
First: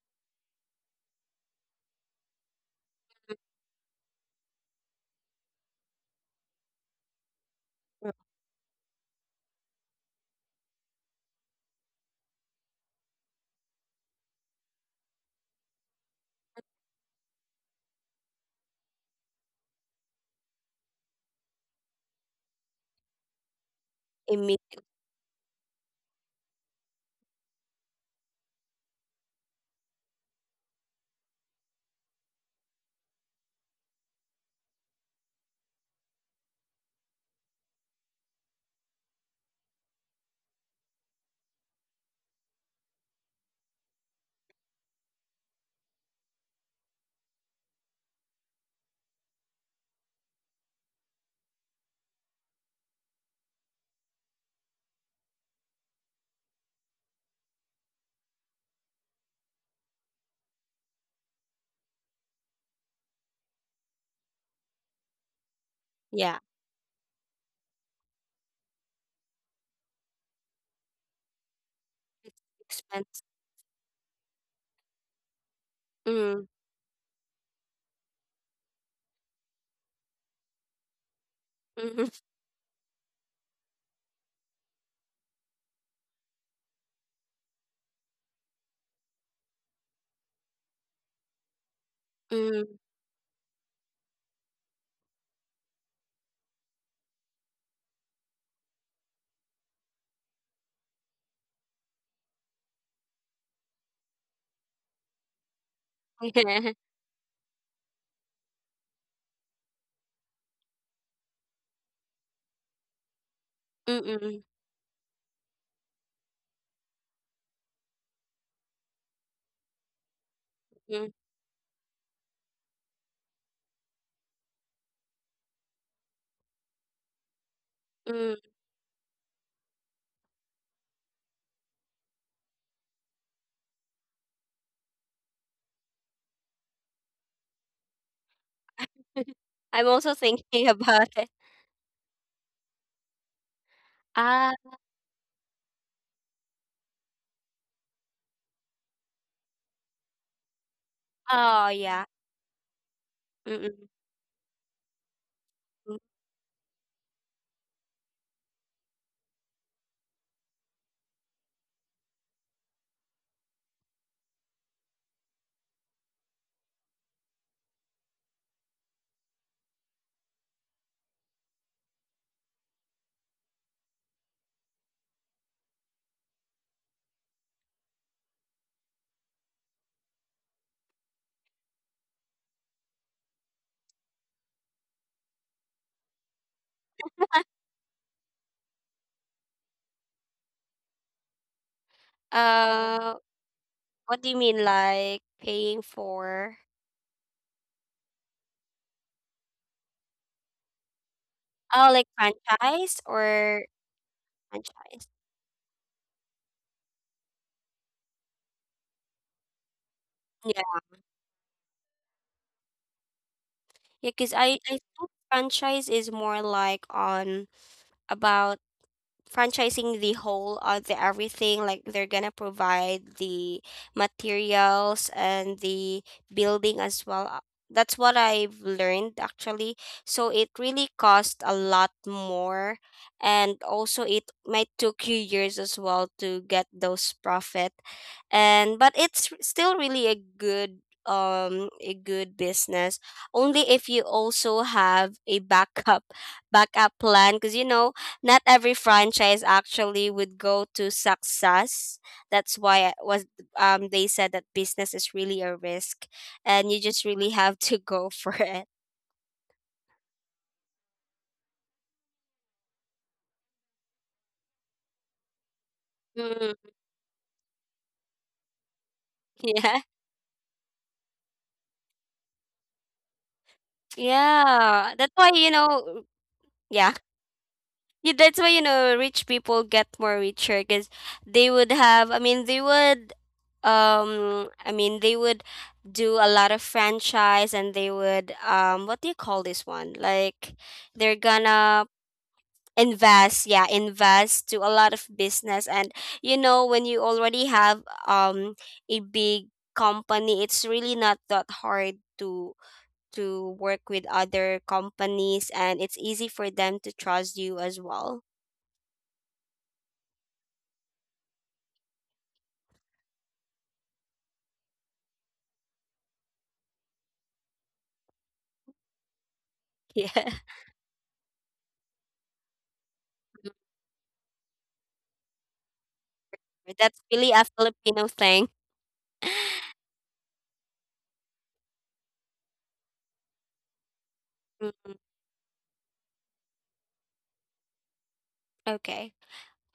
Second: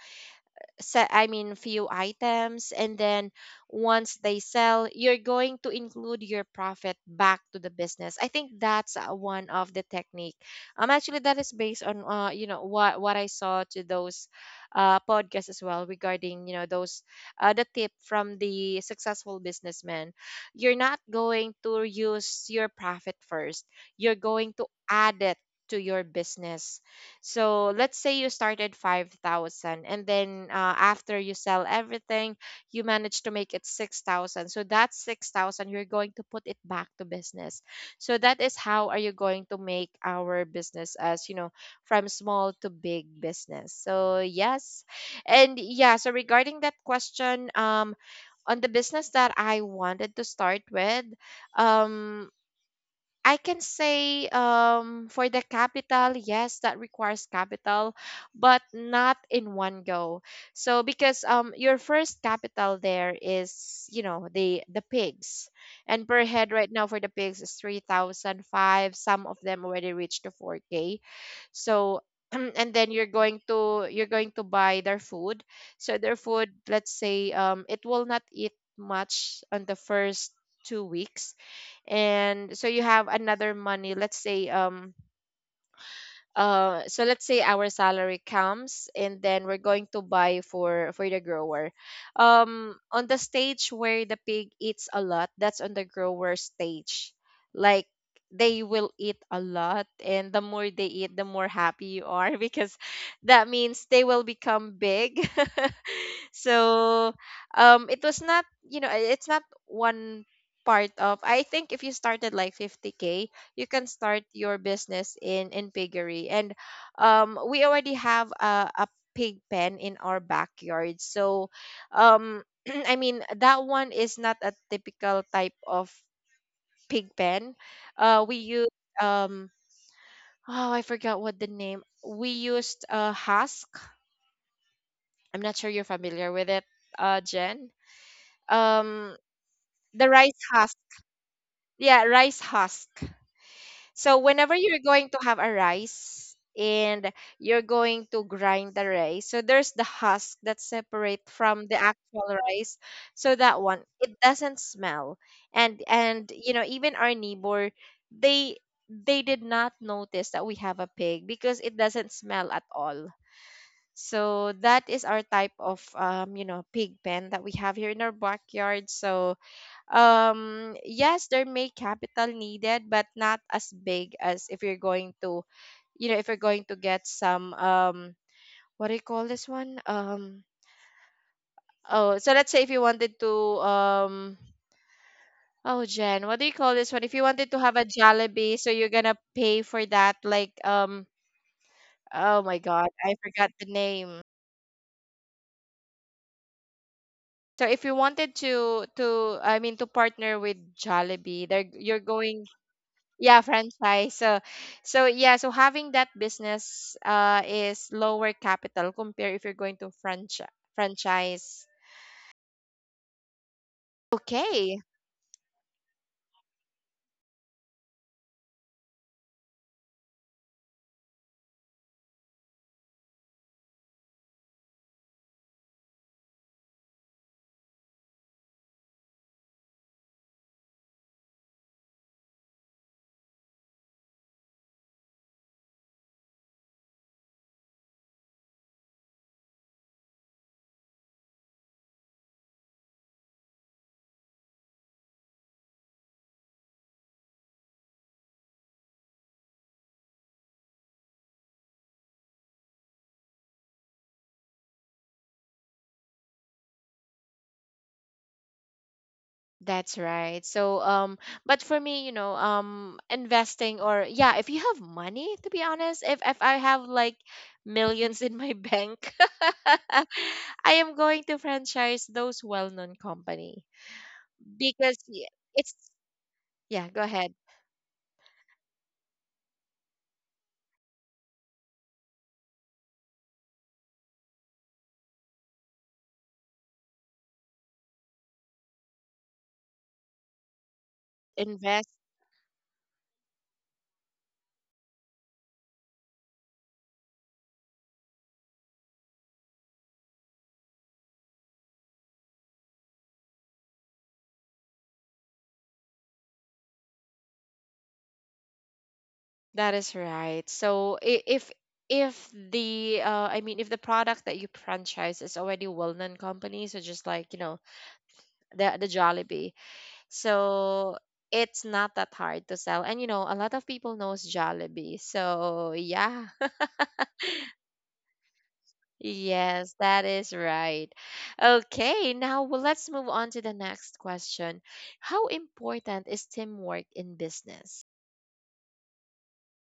A: set I mean few items, and then once they sell, you're going to include your profit back to the business. I think that's uh, one of the technique. Um actually that is based on uh you know what what I saw to those uh podcasts as well, regarding you know those uh, the tip from the successful businessman. You're not going to use your profit first. You're going to
B: imme-
A: add it to your business. So let's say you started five thousand, and then uh, after you sell everything, you manage to make it six thousand. So that six thousand you're going to put it back to business. So that is how are you going to make our business as, you know, from small to big business. So yes. And yeah, so regarding that question, um on the business that I wanted to start with, um I can say, um, for the capital, yes, that requires capital, but not in one go. So because um, your first capital there is, you know, the the pigs, and per
B: yeah,
A: head right now for the pigs is three thousand five. Some of them already reached to four k. So
B: it's
A: and then you're
B: expensive.
A: going to you're going to buy their food. So their
B: Mm.
A: food, let's say, um, it will not eat much on the first two weeks, and so you have another money, let's say um uh, so let's say our salary comes, and then we're going to buy for for the grower, um
B: Mm.
A: on the stage where the pig eats a lot. That's on the grower stage, like, they will eat a lot, and the more they eat, the more happy you are because that means they will become big
B: Yeah.
A: so um it was not, you know it's not one part of, I think, if you started like fifty k, you can start
B: Mm.
A: your business in in piggery. And um we already have a, a pig pen in our backyard.
B: Mm.
A: So um I mean, that one is not a typical type of pig pen. Uh we
B: Mm.
A: use um oh, I forgot what the name. We used uh husk. I'm not sure you're familiar with it, uh Jen. um
B: I'm
A: the
B: also
A: rice
B: thinking
A: husk.
B: about it.
A: Yeah, rice husk. So whenever
B: Ah.
A: you're going to have a rice, and you're going to grind the rice, so there's the husk that's separate from
B: Oh
A: the
B: yeah.
A: actual rice. So that one,
B: Mm.
A: it doesn't smell. And
B: Mm.
A: and you know, even our neighbor, they they did not notice that we have a pig because it doesn't smell at all. So that is our type of um, you know, pig pen that we have here in our backyard. So um yes, there may capital needed, but not as big as if you're going to, you know if you're going to get some, um what do you call this one, um oh, so let's say if you wanted to, um oh, Jen, what do you call this one, if you wanted to have a Jollibee, so you're gonna pay for that, like, um oh my god,
B: Uh,
A: I forgot the name.
B: what do you mean, like paying for?
A: So if you wanted to to I mean to partner with Jollibee there,
B: Oh,
A: you're
B: like
A: going.
B: franchise
A: Yeah,
B: or
A: franchise. So so
B: franchise?
A: yeah, so having that business uh is lower capital compared if you're going to franchise
B: Yeah,
A: franchise.
B: yeah. Because I
A: Okay,
B: I think franchise is more like on about franchising the whole or the everything, like they're gonna provide the materials and the building as well. Uh, that's what I've learned actually, so it really cost a lot more, and also it might took you years as well to get those profit. And but it's r- still really a good, um a good business, only if you also have a backup backup plan, because, you know, not every franchise actually would go to success. That's why I was um they said that business is really a risk, and you just really have to go for it.
A: that's right, so um but for me, you know um investing, or yeah, if you have money, to be honest, if if
B: Mm.
A: I have like millions in my bank
B: Yeah.
A: I am going to franchise those well-known company
B: Yeah,
A: because
B: that's
A: y-
B: why, you
A: it's,
B: know,
A: yeah,
B: yeah,
A: go ahead,
B: Y- that's why you know rich people get more richer because they would have. I mean, they would. Um, I mean, they would do a lot of franchise, and they would. Um, what do you call this one? Like, they're gonna
A: invest.
B: invest. Yeah, invest to a lot of business. And you know, when you already have um a big company, it's really not that hard to to work with other companies, and it's easy for them to trust you as well.
A: That is right. So I- if if the uh, I mean, if the product that you franchise is already a well-known company, so, just like you know the the Jollibee,
B: Yeah,
A: so it's not that hard to sell. And you know a lot of people knows Jollibee. So yeah,
B: that's really a Filipino thing.
A: yes, that is right. Okay, now, well, let's move on to the next question.
B: Mhm.
A: How important is teamwork in business?
B: Okay.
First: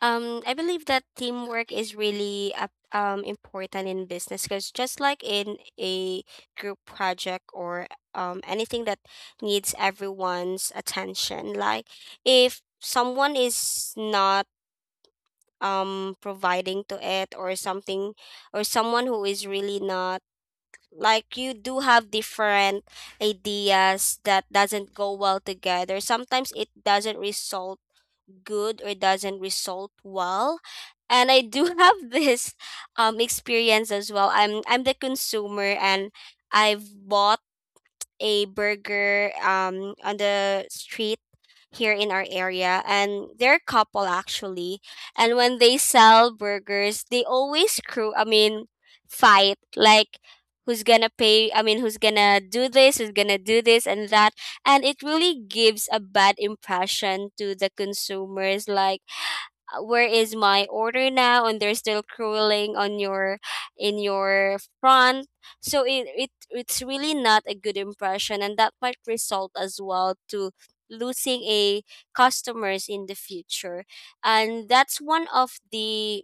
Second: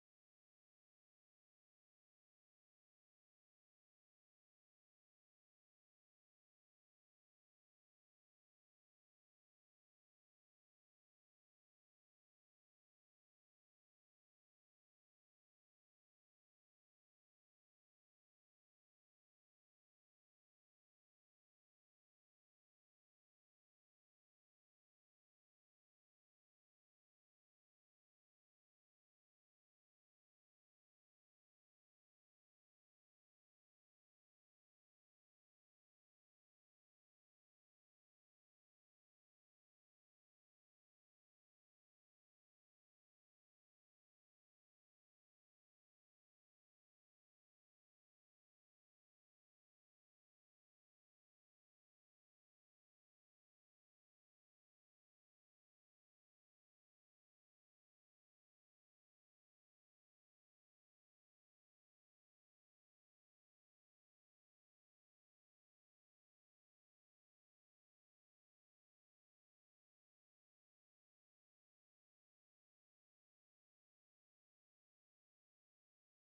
B: Um, I believe that teamwork is really uh, um important in business, because, just like in a group project or um anything that needs everyone's attention, like if someone is not um providing to it or something, or someone who is really not, like, you do have different ideas that doesn't go well together, sometimes it doesn't result good or doesn't result well. And I do have this um experience as well. I'm I'm the consumer, and I've bought a burger um on the street here in our area, and they're a couple actually, and when they sell burgers they always crew I mean fight, like who's gonna pay, I mean who's gonna do this, who's gonna do this and that, and it really gives a bad impression to the consumers, like, uh, where is my order now, and they're still crawling on your in your front. So it, it it's really not a good impression, and that might result as well to losing a customers in the future, and that's one of the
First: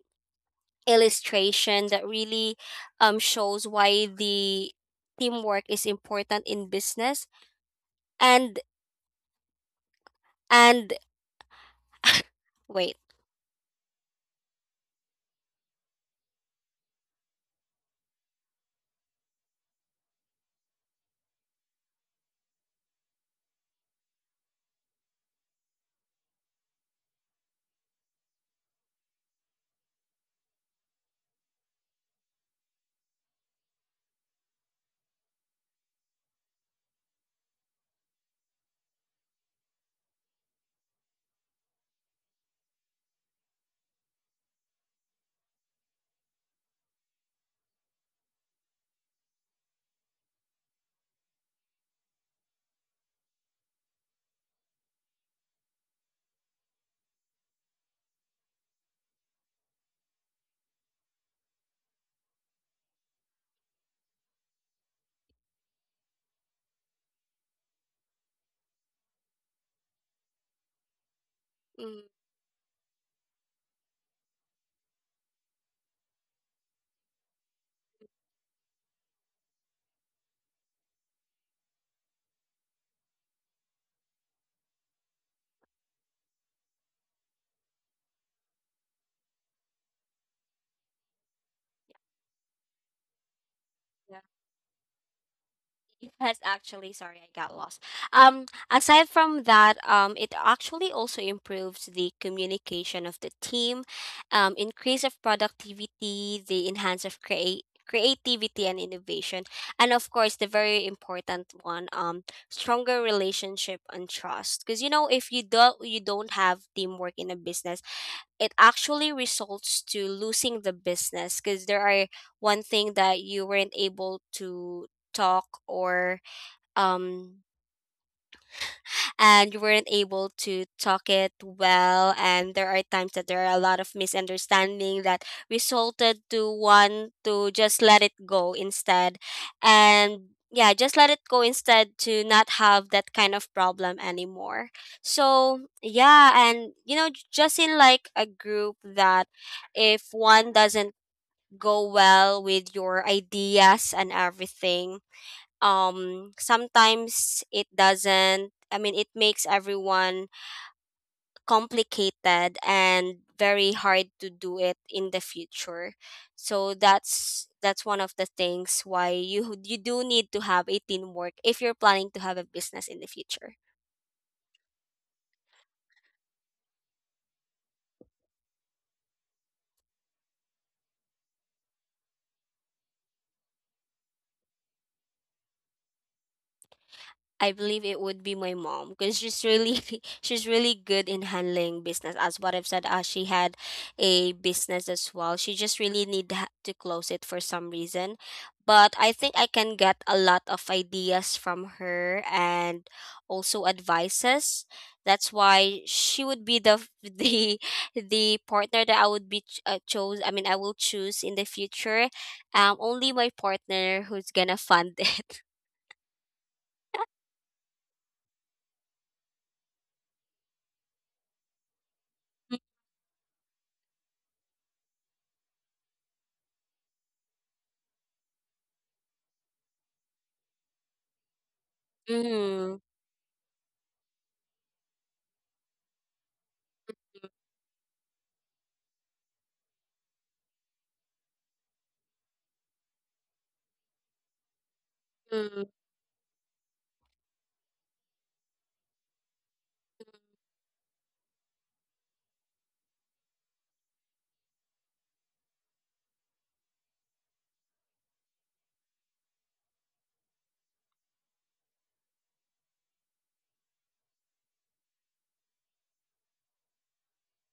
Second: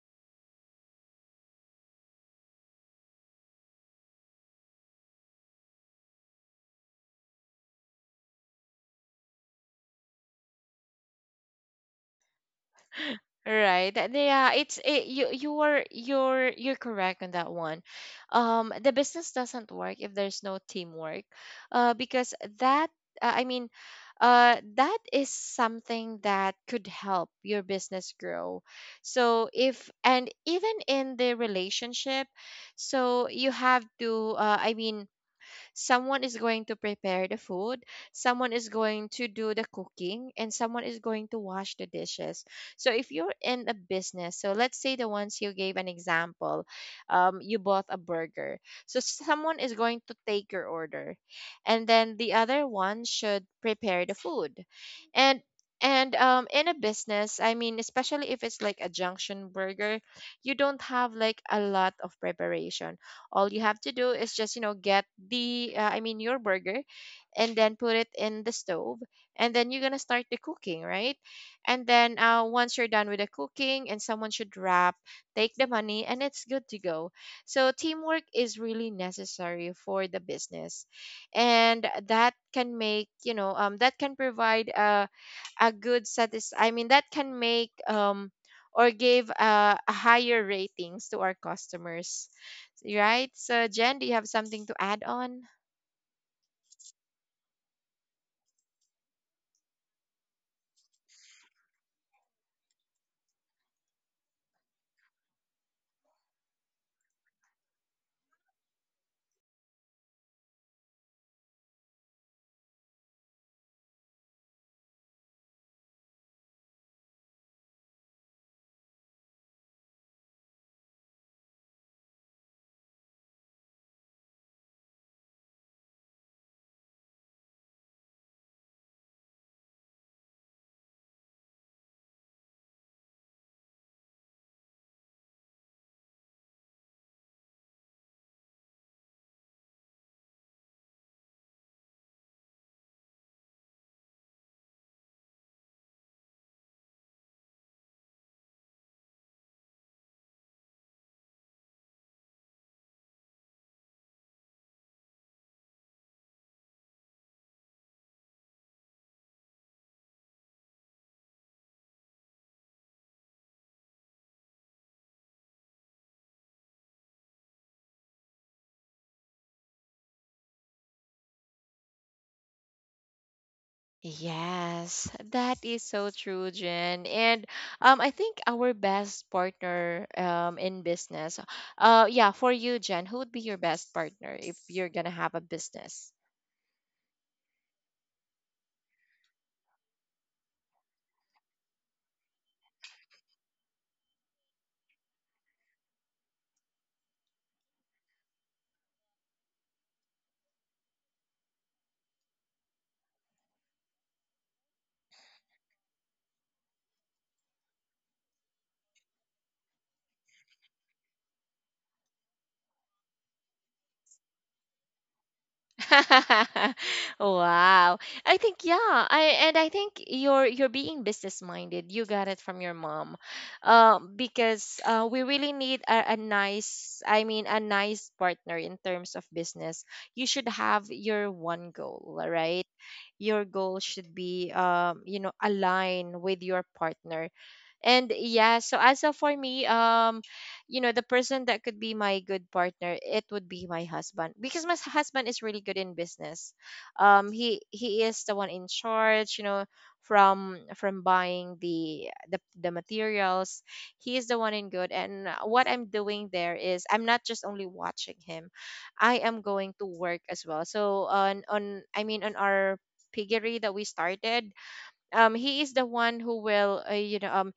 B: illustration that really um shows why the teamwork is important in business. And and wait.
A: Right, that- Yeah, it's it, you you are you're you're correct on that one. Um, the business doesn't work if there's no teamwork, uh, because that, uh, I mean, uh, that is something that could help your business grow. So if and even in the relationship, so you have to, uh, I mean, someone is going to prepare the food, someone is going to do the cooking, and someone is going to wash the dishes. So if you're in a business, so let's say the ones you gave an example, um, you bought a burger. So someone is going to take your order, and then the other one should prepare the food. And and um, in a business, I mean, especially if it's like a junction burger, you don't have like a lot of preparation. All you have to do is just, you know get the uh, I mean your burger, and then put it in the stove, and then you're gonna start the cooking, right? And
B: Mm.
A: then uh, once you're done with the cooking, and someone should wrap, take the money, and it's good to go. So teamwork is really necessary for the business, and that can make, you know um, that can provide a a good, satis I mean that can make, um or give, uh, a higher ratings to our customers. Right? So, Jen, do you have something to add on?
B: Yes, actually, sorry, I got lost. Um, aside from that, um, it actually also improves the communication of the team, um, increase of productivity, the enhance of create creativity and innovation, and of course, the very important one, um, stronger relationship and trust. Because, you know, if you don't you don't have teamwork in a business, it actually results to losing the business, because there are one thing that you weren't able to talk, or um and you weren't able to talk it well, and there are times that there are a lot of misunderstanding that resulted to one to just let it go instead, and yeah, just let it go instead, to not have that kind of problem anymore. So yeah, and you know, j- just in like a group that, if one doesn't go well with your ideas and everything, um sometimes it doesn't, I mean, it makes everyone complicated and very hard to do it in the future. So that's that's one of the things why you you do need to have a teamwork if you're planning to have a business in the future.
A: Yes, that is so true, Jen. And um, I think our best partner, um, in business, uh, yeah, for you, Jen, who would be your best partner if you're gonna have a business?
B: I believe it would be my mom, because she's really she's really good in handling business. As what I've said, uh, she had a business as well. She just really need ha- to close it for some reason. But I think I can get a lot of ideas from her, and also advices. That's why she would be the f- the the partner that I would be ch- uh, chose. I mean, I will choose in the future. Um, only my partner who's gonna fund it.
A: Wow. I think yeah. I and I think you're you're being business minded. You got it from your mom. Um because uh we really need a, a nice I mean a nice partner in terms of business. You should have your one goal, right?
B: Mm-hmm.
A: Your goal should be um you know align with your partner, and yeah, so as of for me, um, you know, the person that could be my good partner, it would be my husband because my husband is really
B: Mm.
A: good in business. Um, he he is the one in charge, you know, from from buying the the the materials. He is the one in good, and uh, what I'm doing there is I'm not just only watching him, I am going to work as well. So on on I mean on our piggery that we started, um he is the one who will, uh, you know um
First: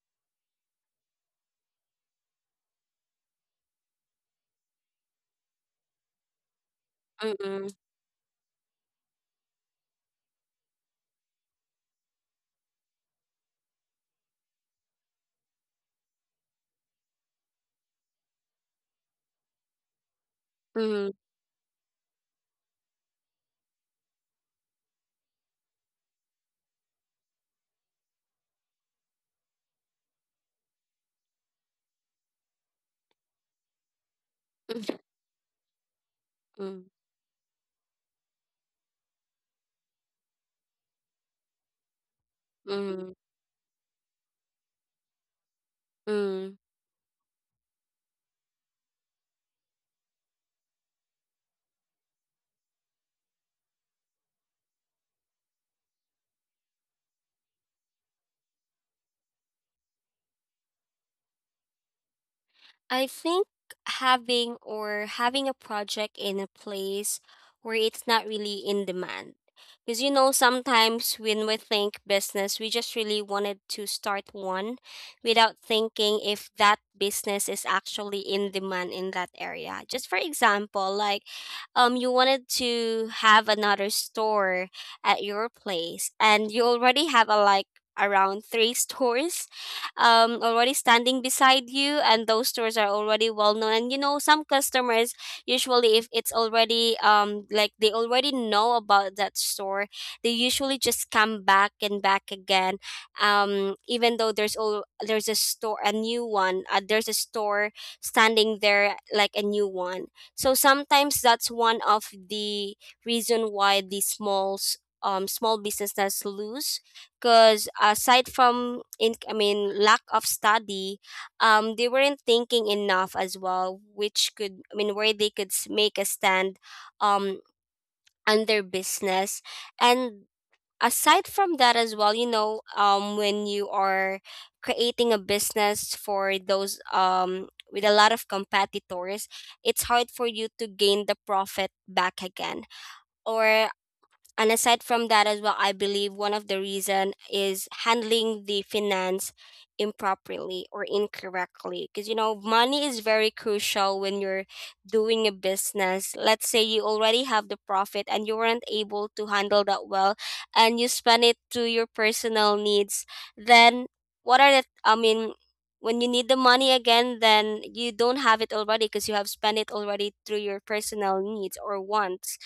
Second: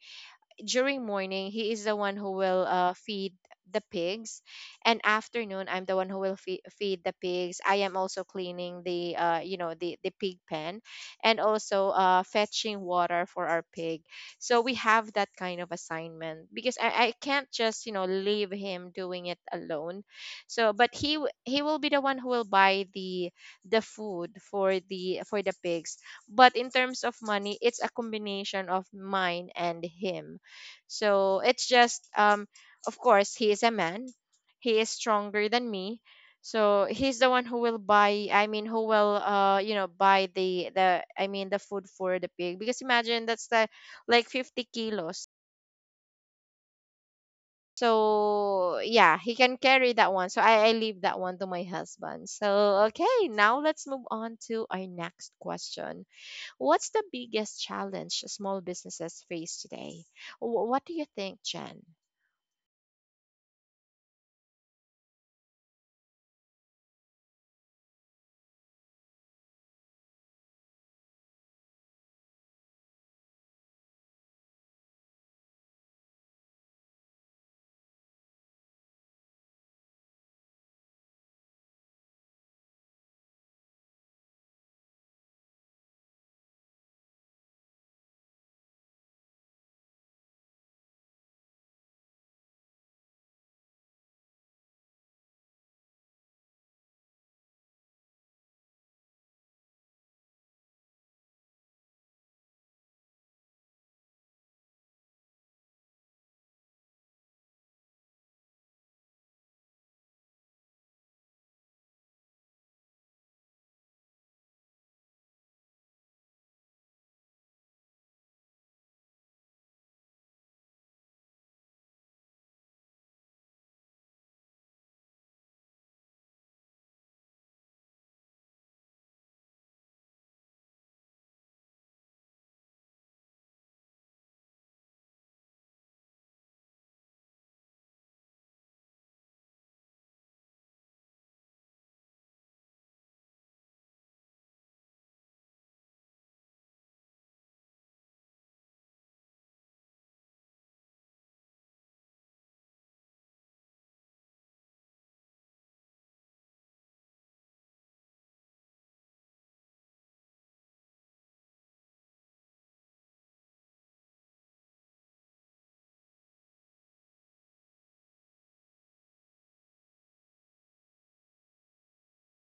A: during morning, he is the one who will, uh, feed the pigs. And afternoon, I'm the one who will fe- feed the pigs.
B: Mm.
A: I am also cleaning the uh, you know the, the pig pen, and also uh, fetching water for our pig. So we have that kind of assignment because I, I can't just, you know leave him doing it alone. So,
B: Mm.
A: but
B: Mm.
A: he w- he will be the one who will buy the the food for the for the pigs. But in terms of money, it's a combination of mine and him, so it's just, um of course, he is a man. He is
B: Mm.
A: stronger than me.
B: Mm.
A: So he's the one who will buy, I mean, who will, uh you know buy the the I mean the food for the pig because
B: Mm.
A: imagine that's the, like, fifty kilos.
B: Mm.
A: So yeah, he can carry that one. So I, I leave that one to my husband. So okay, now let's move on to our next question. What's the biggest challenge small businesses face today? Wh- What do you think, Jen?
B: I think having or having a project in a place where it's not really in demand. Because, you know, sometimes when we think business, we just really wanted to start one without thinking if that business is actually in demand in that area. Just for example, like um you wanted to have another store at your place and you already have a like around three stores um already standing beside you, and those stores are already well known, and you know some customers usually, if it's already um like they already know about that store, they usually just come back and back again, um even though there's all there's a store a new one, uh, there's a store standing there like a new one. So sometimes that's one of the reason why the smalls um small businesses lose, because aside from in I mean lack of study, um they weren't thinking enough as well, which could i mean where they could s- make a stand um on their business. And aside from that as well, you know, um when you are creating a business for those um with a lot of competitors, it's hard for you to gain the profit back again. Or and aside from that as well, I believe one of the reason is handling the finance improperly or incorrectly, because you know money is very crucial when you're doing a business. Let's say you already have the profit and you weren't able to handle that well, and you spend it to your personal needs, then what are the i mean when you need the money again, then you don't have it already because you have spent it already through your personal needs or wants,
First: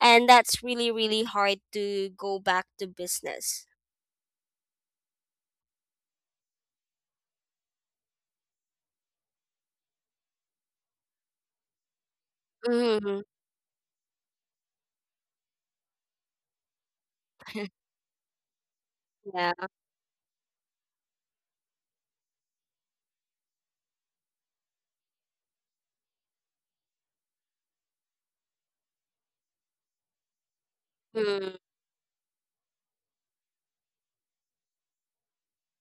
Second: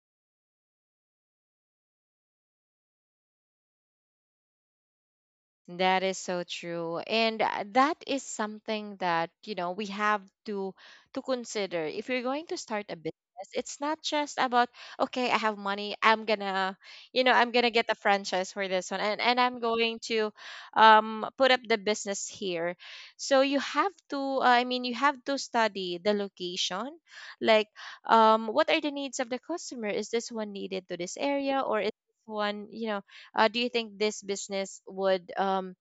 B: and that's really really hard to go back to business.
A: That is so true. And uh, that is something that, you know, we have to to consider. If you're going to start a
B: Mhm.
A: business, it's not just about, okay, I have money, I'm gonna, you know, I'm gonna get a franchise for this one and, and I'm
B: Yeah.
A: going to um put up the business here. So you have to, uh, I mean, you have to study the location. Like, um, what are the needs of the customer? Is this one needed to this
B: Mm,
A: area or is this one, you know, uh, do you think this business would um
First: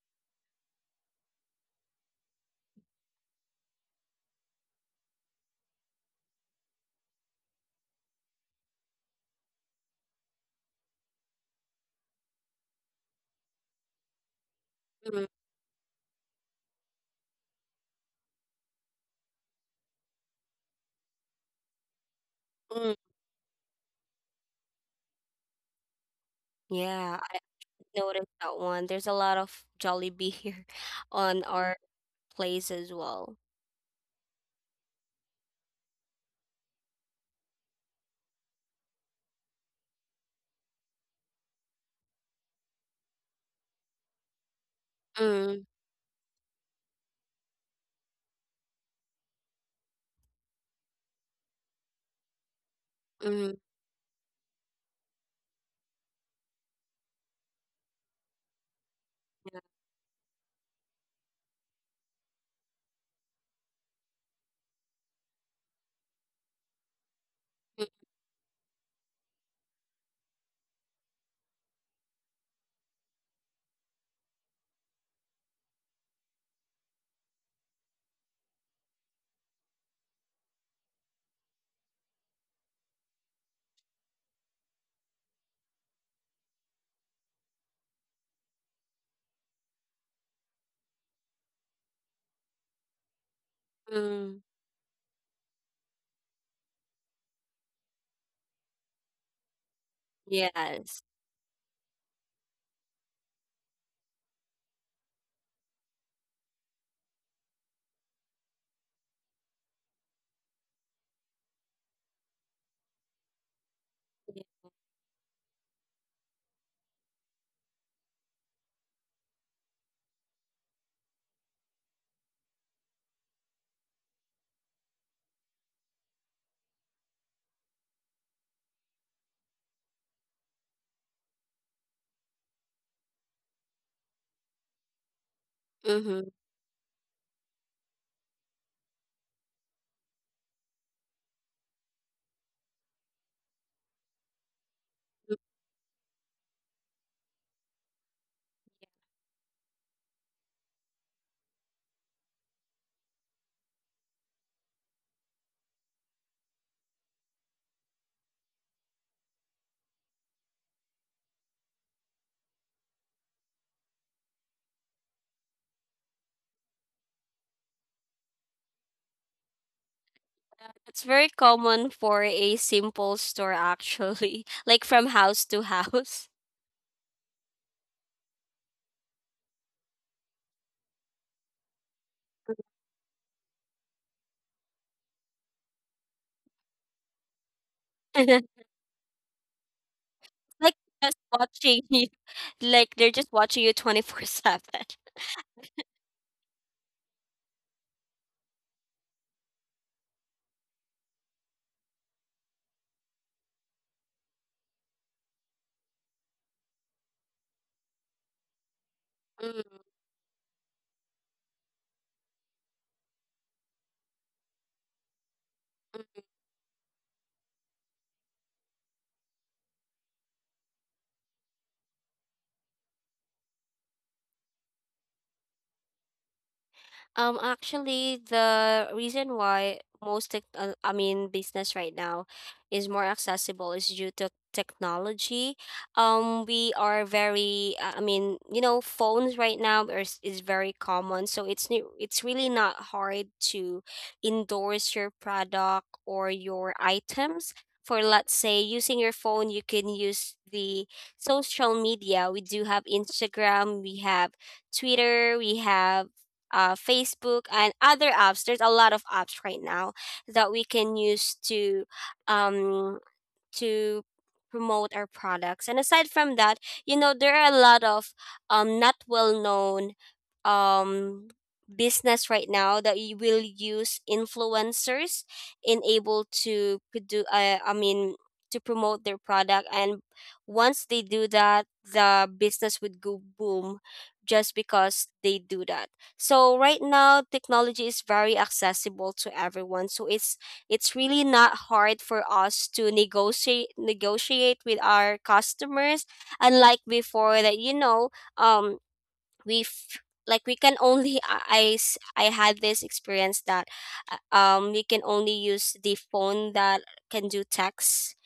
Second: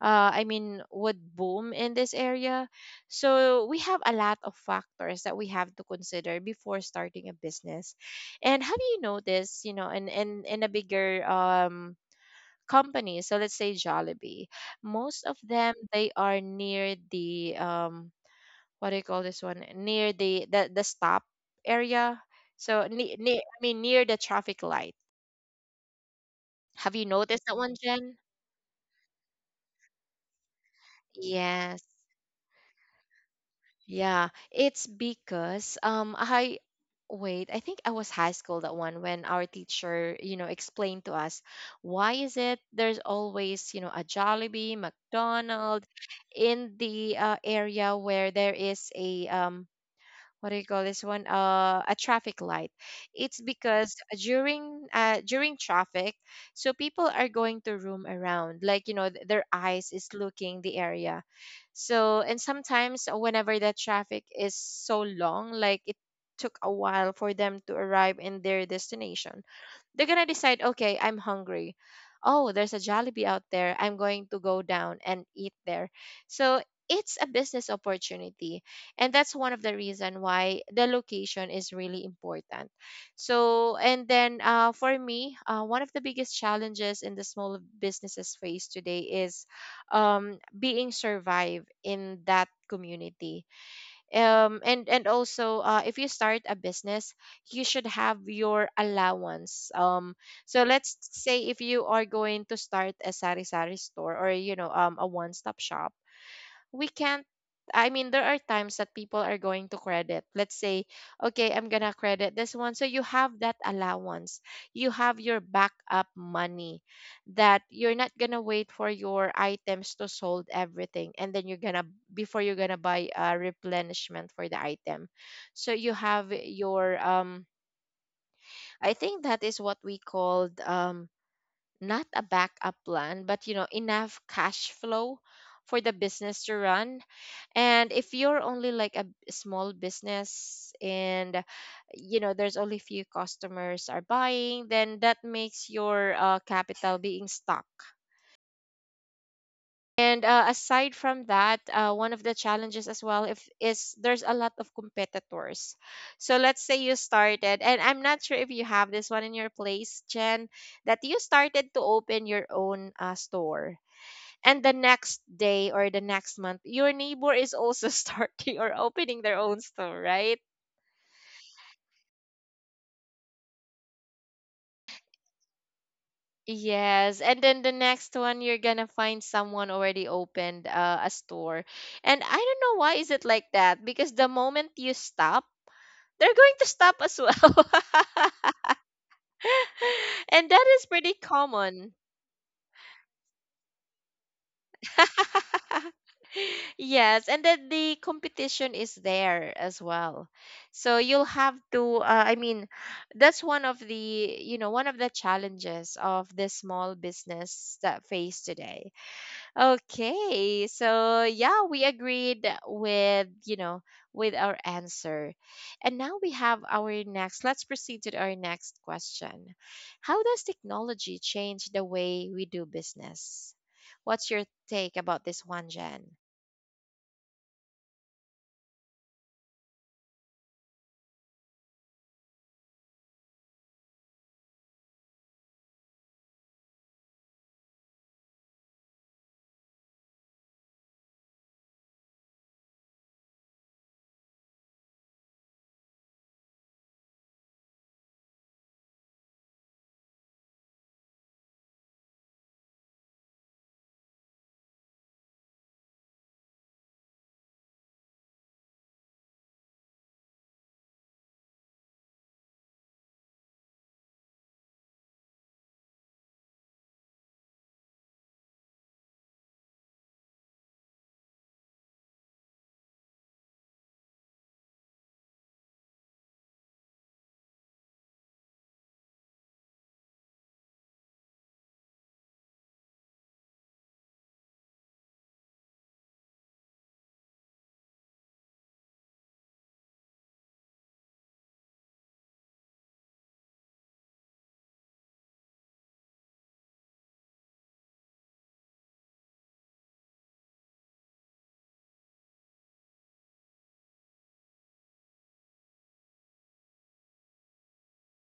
A: uh I mean would boom in this area? So we have a lot of factors that we have to consider before starting a business. And have you noticed, you know, in in in a bigger um company, so let's say Jollibee, most
B: mm,
A: of them they are near the um what do you call this one? Near the the, the stop area. So
B: mm.
A: ne- ne- I mean near the traffic light. Have you
B: Yeah, I
A: noticed that one, Jen?
B: noticed that one. There's a lot of Jollibee here on our
A: Yes.
B: place as well.
A: Yeah, it's because um I wait, I think I was high school that one when our teacher, you know, explained to us why is it there's always, you know, a Jollibee,
B: Mm,
A: McDonald's in the uh, area where there is a um what do you call this one? Uh, a traffic light. It's
B: mm,
A: because during uh, during traffic, so people are going to roam around, like you know, th- their
B: yeah.
A: eyes is looking the area. So and sometimes whenever that traffic is so long, like it took a while for them to
B: Mm,
A: arrive in their destination, they're gonna decide, okay, I'm hungry. Oh, there's a Jollibee out there. I'm going to go down and eat there. So it's a business opportunity, and that's one of the reason why the location is really important. So, and then uh, for me, uh, one of the biggest challenges in the small businesses face today is um, being survive in that community,
B: mm.
A: um and and also uh, if you start a business you should have your allowance. Um so let's
B: Yes.
A: say if you are going to start a sari sari store or you know um a one stop shop, we can't, I mean, there are times that people are going to credit. Let's say, okay, I'm gonna credit this one. So you have that allowance. You have your backup money that you're not gonna wait for your items to sold everything and then you're gonna before you're gonna buy a replenishment for the item. So you have your um I think that is what we called, um not a backup plan, but you know, enough cash flow for the
B: Mm-hmm.
A: business to run. And if you're only like a b- small business and you know, there's only few customers are buying, then that makes your uh, capital being stuck. And uh, aside from that, uh, one of the challenges as well if is there's a lot of competitors. So let's say you started, and I'm not sure if you have this one in your place, Jen, that you started to open your own uh, store, and the next day or the next month, your neighbor is also starting or opening their own store, right?
B: It's very common for a simple store actually, like from house to house.
A: Yes, and then the next one you're gonna find someone already opened uh, a store. And I don't know why is it like that, because the moment you stop they're going to stop as well. And that
B: Like
A: is pretty
B: just watching
A: common.
B: you, like they're just watching you twenty-four seven.
A: Yes, and then the competition is there as well. So you'll have to, uh, I mean, that's one of the, you know, one of the challenges of the small business that face today.
B: Mm,
A: Okay, so yeah, we agreed with, you know, with our answer. And now we have our next, let's proceed to our next question. How does technology change the way we do business? What's your take about this one, Jen?
B: Um, actually, the reason why most tech, uh, I mean, business right now is more accessible is due to technology. Um, we are very, uh, I mean, you know, phones right now is, is very common, so it's new, it's really not hard to endorse your product or your items. For let's say using your phone, you can use the social media. We do have Instagram, we have Twitter, we have uh, Facebook and other apps. There's a lot of apps right now that we can use to um, to promote our products. And aside from that, you know, there are a lot of um not well known um business right now that you will use influencers in able to do uh, I mean to promote their product, and once they do that the business would go boom just because they do that. So right now technology is very accessible to everyone, so it's it's really not hard for us to negotiate negotiate with our customers, unlike before that, you know, um we f- like we can only I, I s- I had this experience that uh, um we can only use the phone that can do text,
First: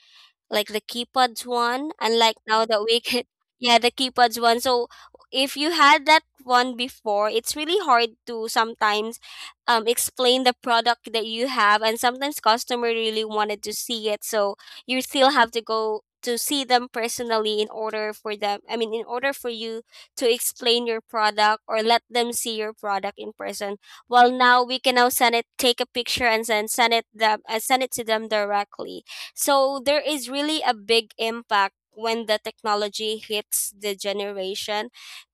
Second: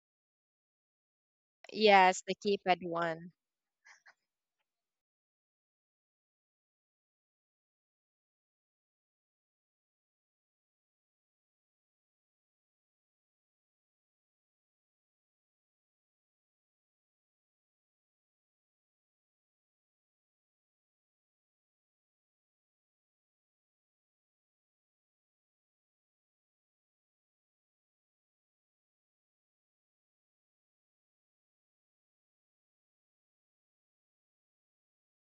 B: like the keypads one. And
A: Yes, the
B: like now that
A: keypad
B: we can
A: one.
B: yeah, the keypads one. So if you had that one before, it's really hard to sometimes um, explain the product that you have, and sometimes customer really wanted to see it, so you still have to go to see them personally in order for them I mean in order for you to explain your product, or let them see your product in person. Well, now we can now send it, take a picture and then send it them uh, send it to them directly. So there is really a big impact when the technology hits the generation,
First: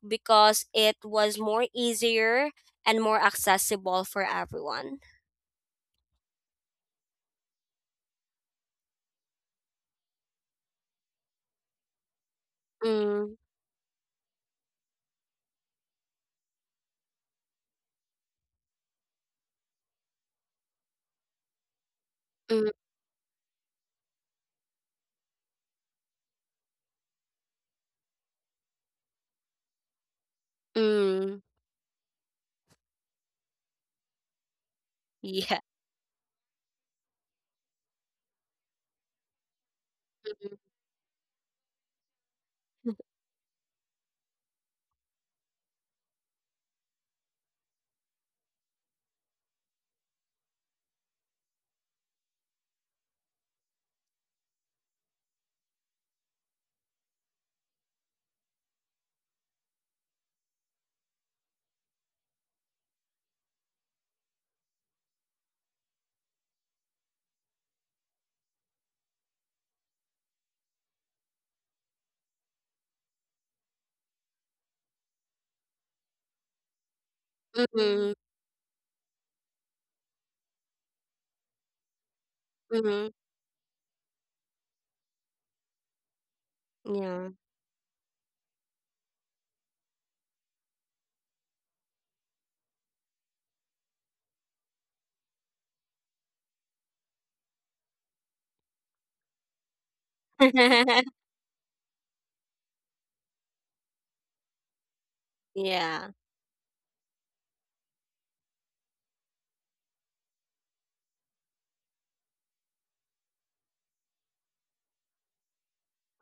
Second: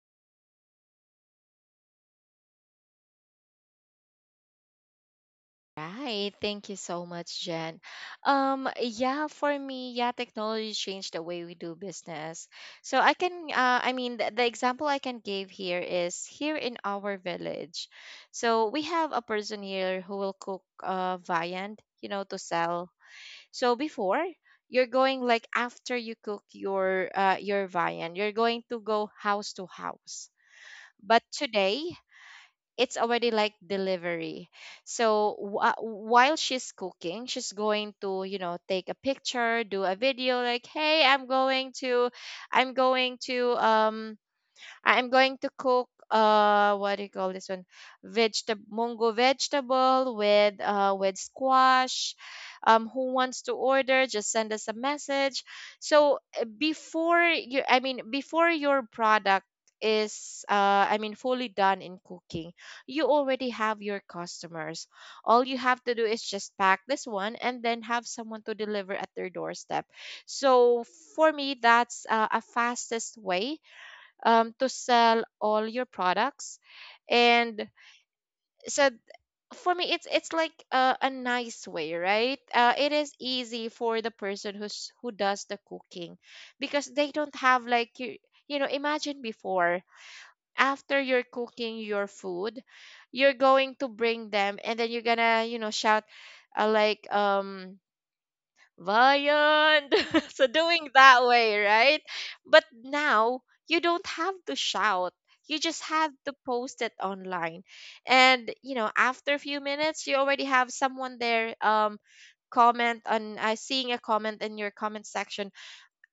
B: because it was more easier and more accessible for everyone.
A: Right. Thank you so much, Jen. Um, yeah, for me, yeah, technology changed the way we do business. So I
B: Mm,
A: can, uh, I mean, the, the example I can give here is here in our village. So we have a person here who will cook uh, viand, you know, to
B: mm,
A: sell. So before, you're going like after you cook your uh, your viand, you're going to go house to house. But
B: mm.
A: today, it's already like delivery, so
B: Yeah.
A: wh- while she's cooking she's going to you know take a picture, do a video like, hey, i'm going to i'm
B: Mm,
A: going to um I'm going to cook, uh what do you call this one? Vegetable mungo, vegetable with uh with squash. Um who wants to order, just send us a message. So uh, before you, I mean before your product is uh I mean fully done in cooking, you already have your customers. All you have to do is just pack this one and then have someone to deliver at their doorstep. So for me, that's uh, a fastest way um, to sell all your products. And
B: mm,
A: so for me it's it's like a, a nice way, right? Uh, it
B: mm.
A: is easy for the person who's who does the cooking because they
B: Yeah.
A: don't have like you you know, imagine before, after you're cooking your food you're going to bring them and then you're gonna you know shout, uh, like um Vayan. So doing that way, right? But now you don't have to shout. You just
B: Yeah.
A: have to post it online. And you know, after a few minutes, you already have someone there um comment on uh, seeing a comment in your comment section,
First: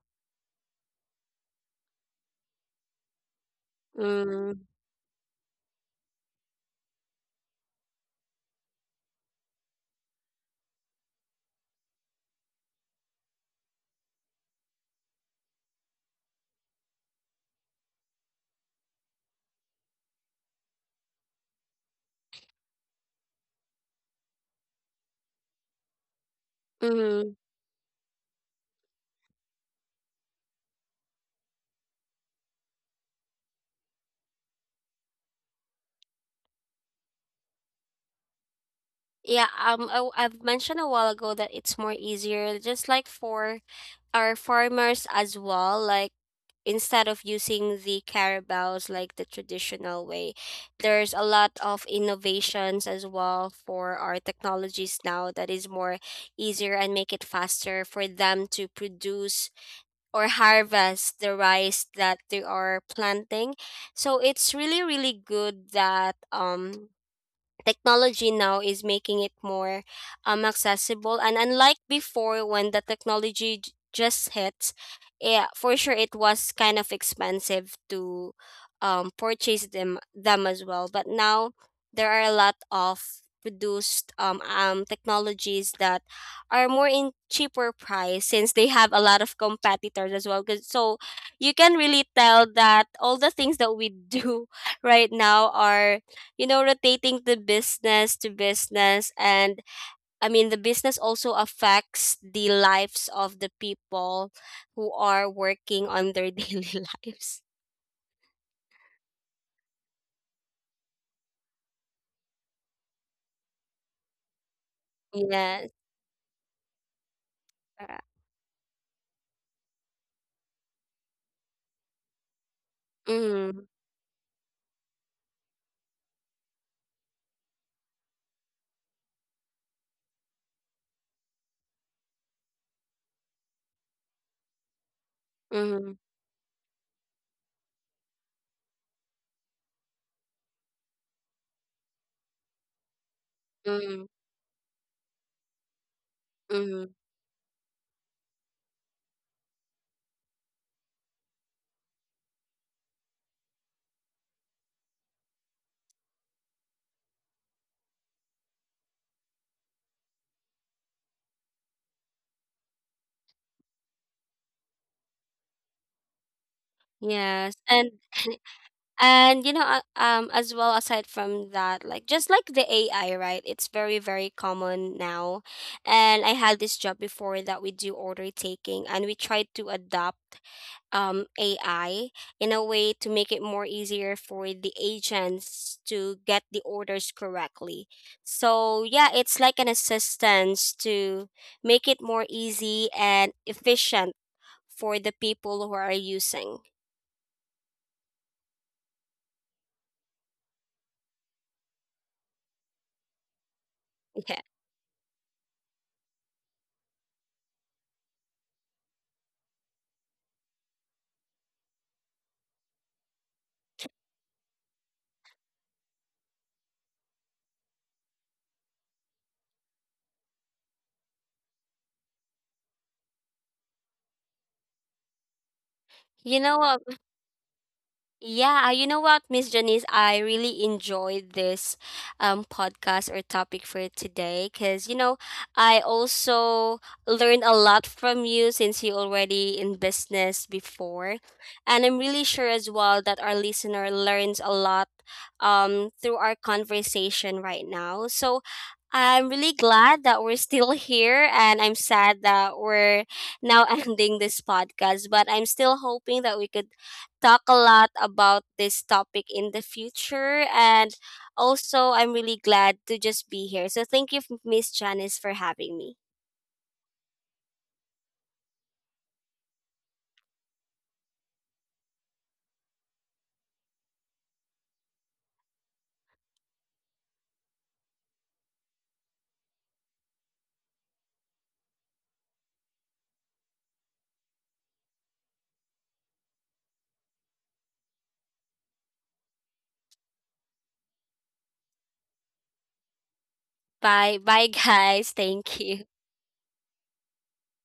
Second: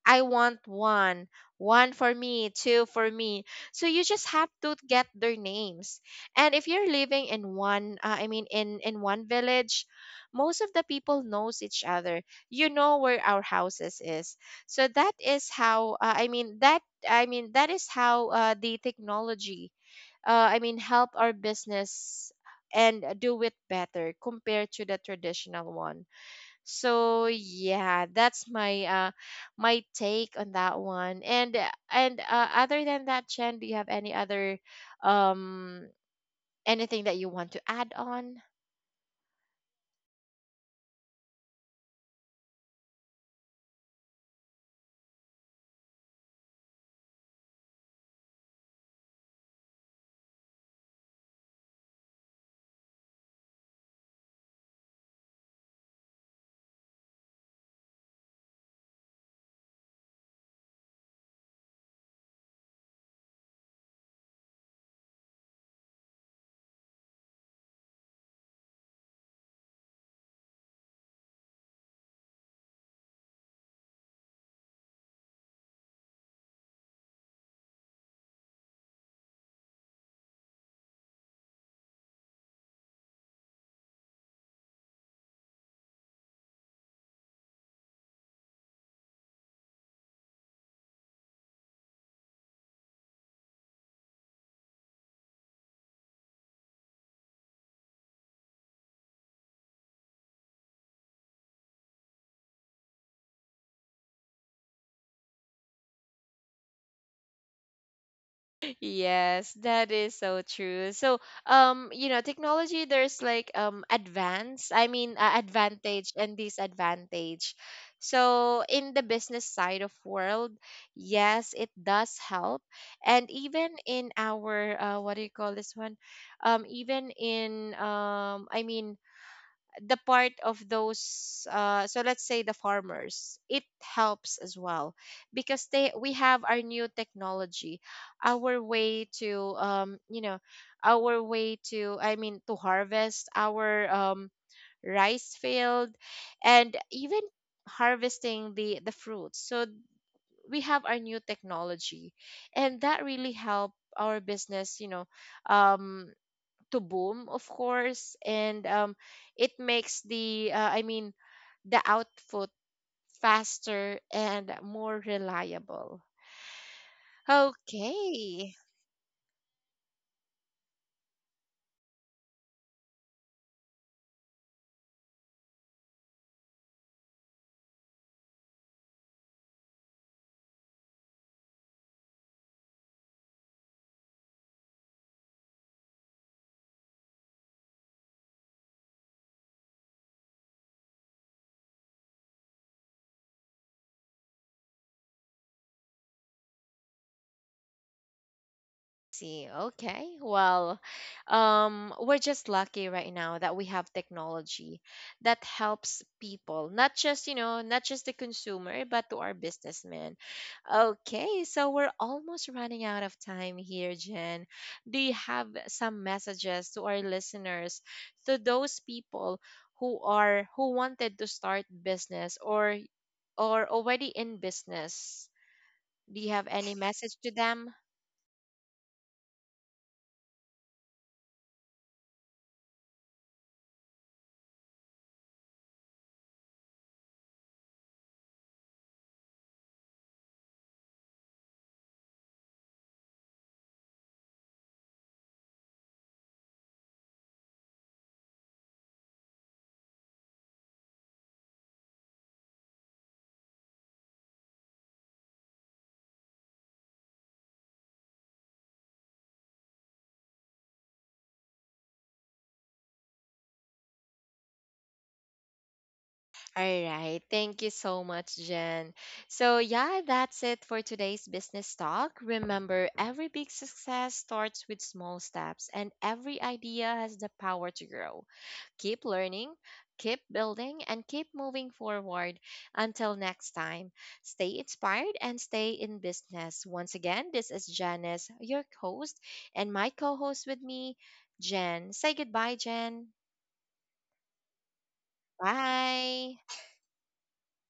A: I want one, one for me, two for me. So you just have
B: Mm,
A: to get their names. And if you're living in one, uh, I mean, in in one village, most of the people knows each other. You know where our houses is. So that is how, uh, I mean, that I mean that is how uh, the technology, uh, I mean, help our business and do it better compared to the traditional one. So
B: mm.
A: yeah, that's my uh my take on that one. And uh, and uh, other than that, Chen, do you have any other um anything that you want to add on?
B: Yeah, um, I, I've mentioned a while ago that it's more easier, just like for our farmers as well. Like, instead of using the carabaos like the traditional way, there's a lot of innovations as well for our technologies now that is more easier and make it faster for them to produce or harvest the rice that they are planting. So it's really really good that um technology now is making it more um, accessible. And unlike before when the technology j- just hits, yeah, for sure it was kind of expensive to um, purchase them them as well. But now there are a lot of produced um, um technologies that are more in cheaper price since they have a lot of competitors as well. 'Cause- so you can really tell that all the things that we do right now are, you know, rotating the business to business, and i mean the business also affects the lives of the people who are working on their daily lives.
A: Yes, that is so true. So, um, you know, technology, there's like um advance, I mean, uh,
B: Yes.
A: advantage and disadvantage.
B: Uh,
A: So, in the business side of world, yes, it does help. And
B: mm-hmm,
A: even in our uh, what do you call this one? Um, even in um, I mean, the part of those uh, so let's say the farmers, it helps as well because they
B: mm-hmm,
A: we have our new technology, our way to um you know, our way to, i mean to harvest our
B: mm-hmm,
A: um rice field and
B: mm-hmm.
A: even harvesting the the fruits. So we have our new technology and that really help our business, you know, um to boom, of course, and um, it makes the uh, I mean the output faster and more reliable.
B: Yes, and
A: Okay.
B: and you know, uh, um as well, aside from that, like just like the A I right, it's very very common now, and I had this job before that we do order taking, and we tried to adopt um A I in a way to make it more easier for the agents to get the orders correctly. So yeah, it's like an assistance to make it more easy and efficient for the people who are using.
A: See. Okay. Well, um, we're just lucky right now that we have
B: Yeah,
A: technology that helps people, not just, you know, not just the consumer, but to our businessmen. Okay. So we're almost running out of time here, Jen. Do you have some messages to our listeners, to those people who are who wanted to start business or or already in business, do you have
B: you know
A: any
B: what?
A: message to them?
B: Yeah, uh, you know what, Miss Janice, I really enjoyed this um podcast or topic for today, because you know I also learned a lot from you since you already in business before, and I'm really sure as well that our listener learns a lot um through our conversation right now. So I'm really glad that we're still here, and I'm sad that we're now ending this podcast. But I'm still hoping that we could talk a lot about this topic in the future. And also, I'm really glad to just be here. So, thank you, Miss Janice, for having me.
A: All right. Thank you so much, Jen. So, yeah, that's it for today's business talk. Remember, every big success starts with small steps, and every idea has the power to grow. Keep learning, keep building, and keep moving forward. Until next time, stay inspired and stay in business. Once again, this is Janice, your host, and my co host with me, Jen. Say goodbye, Jen.
B: Bye. Bye, guys. Thank you.
A: Bye.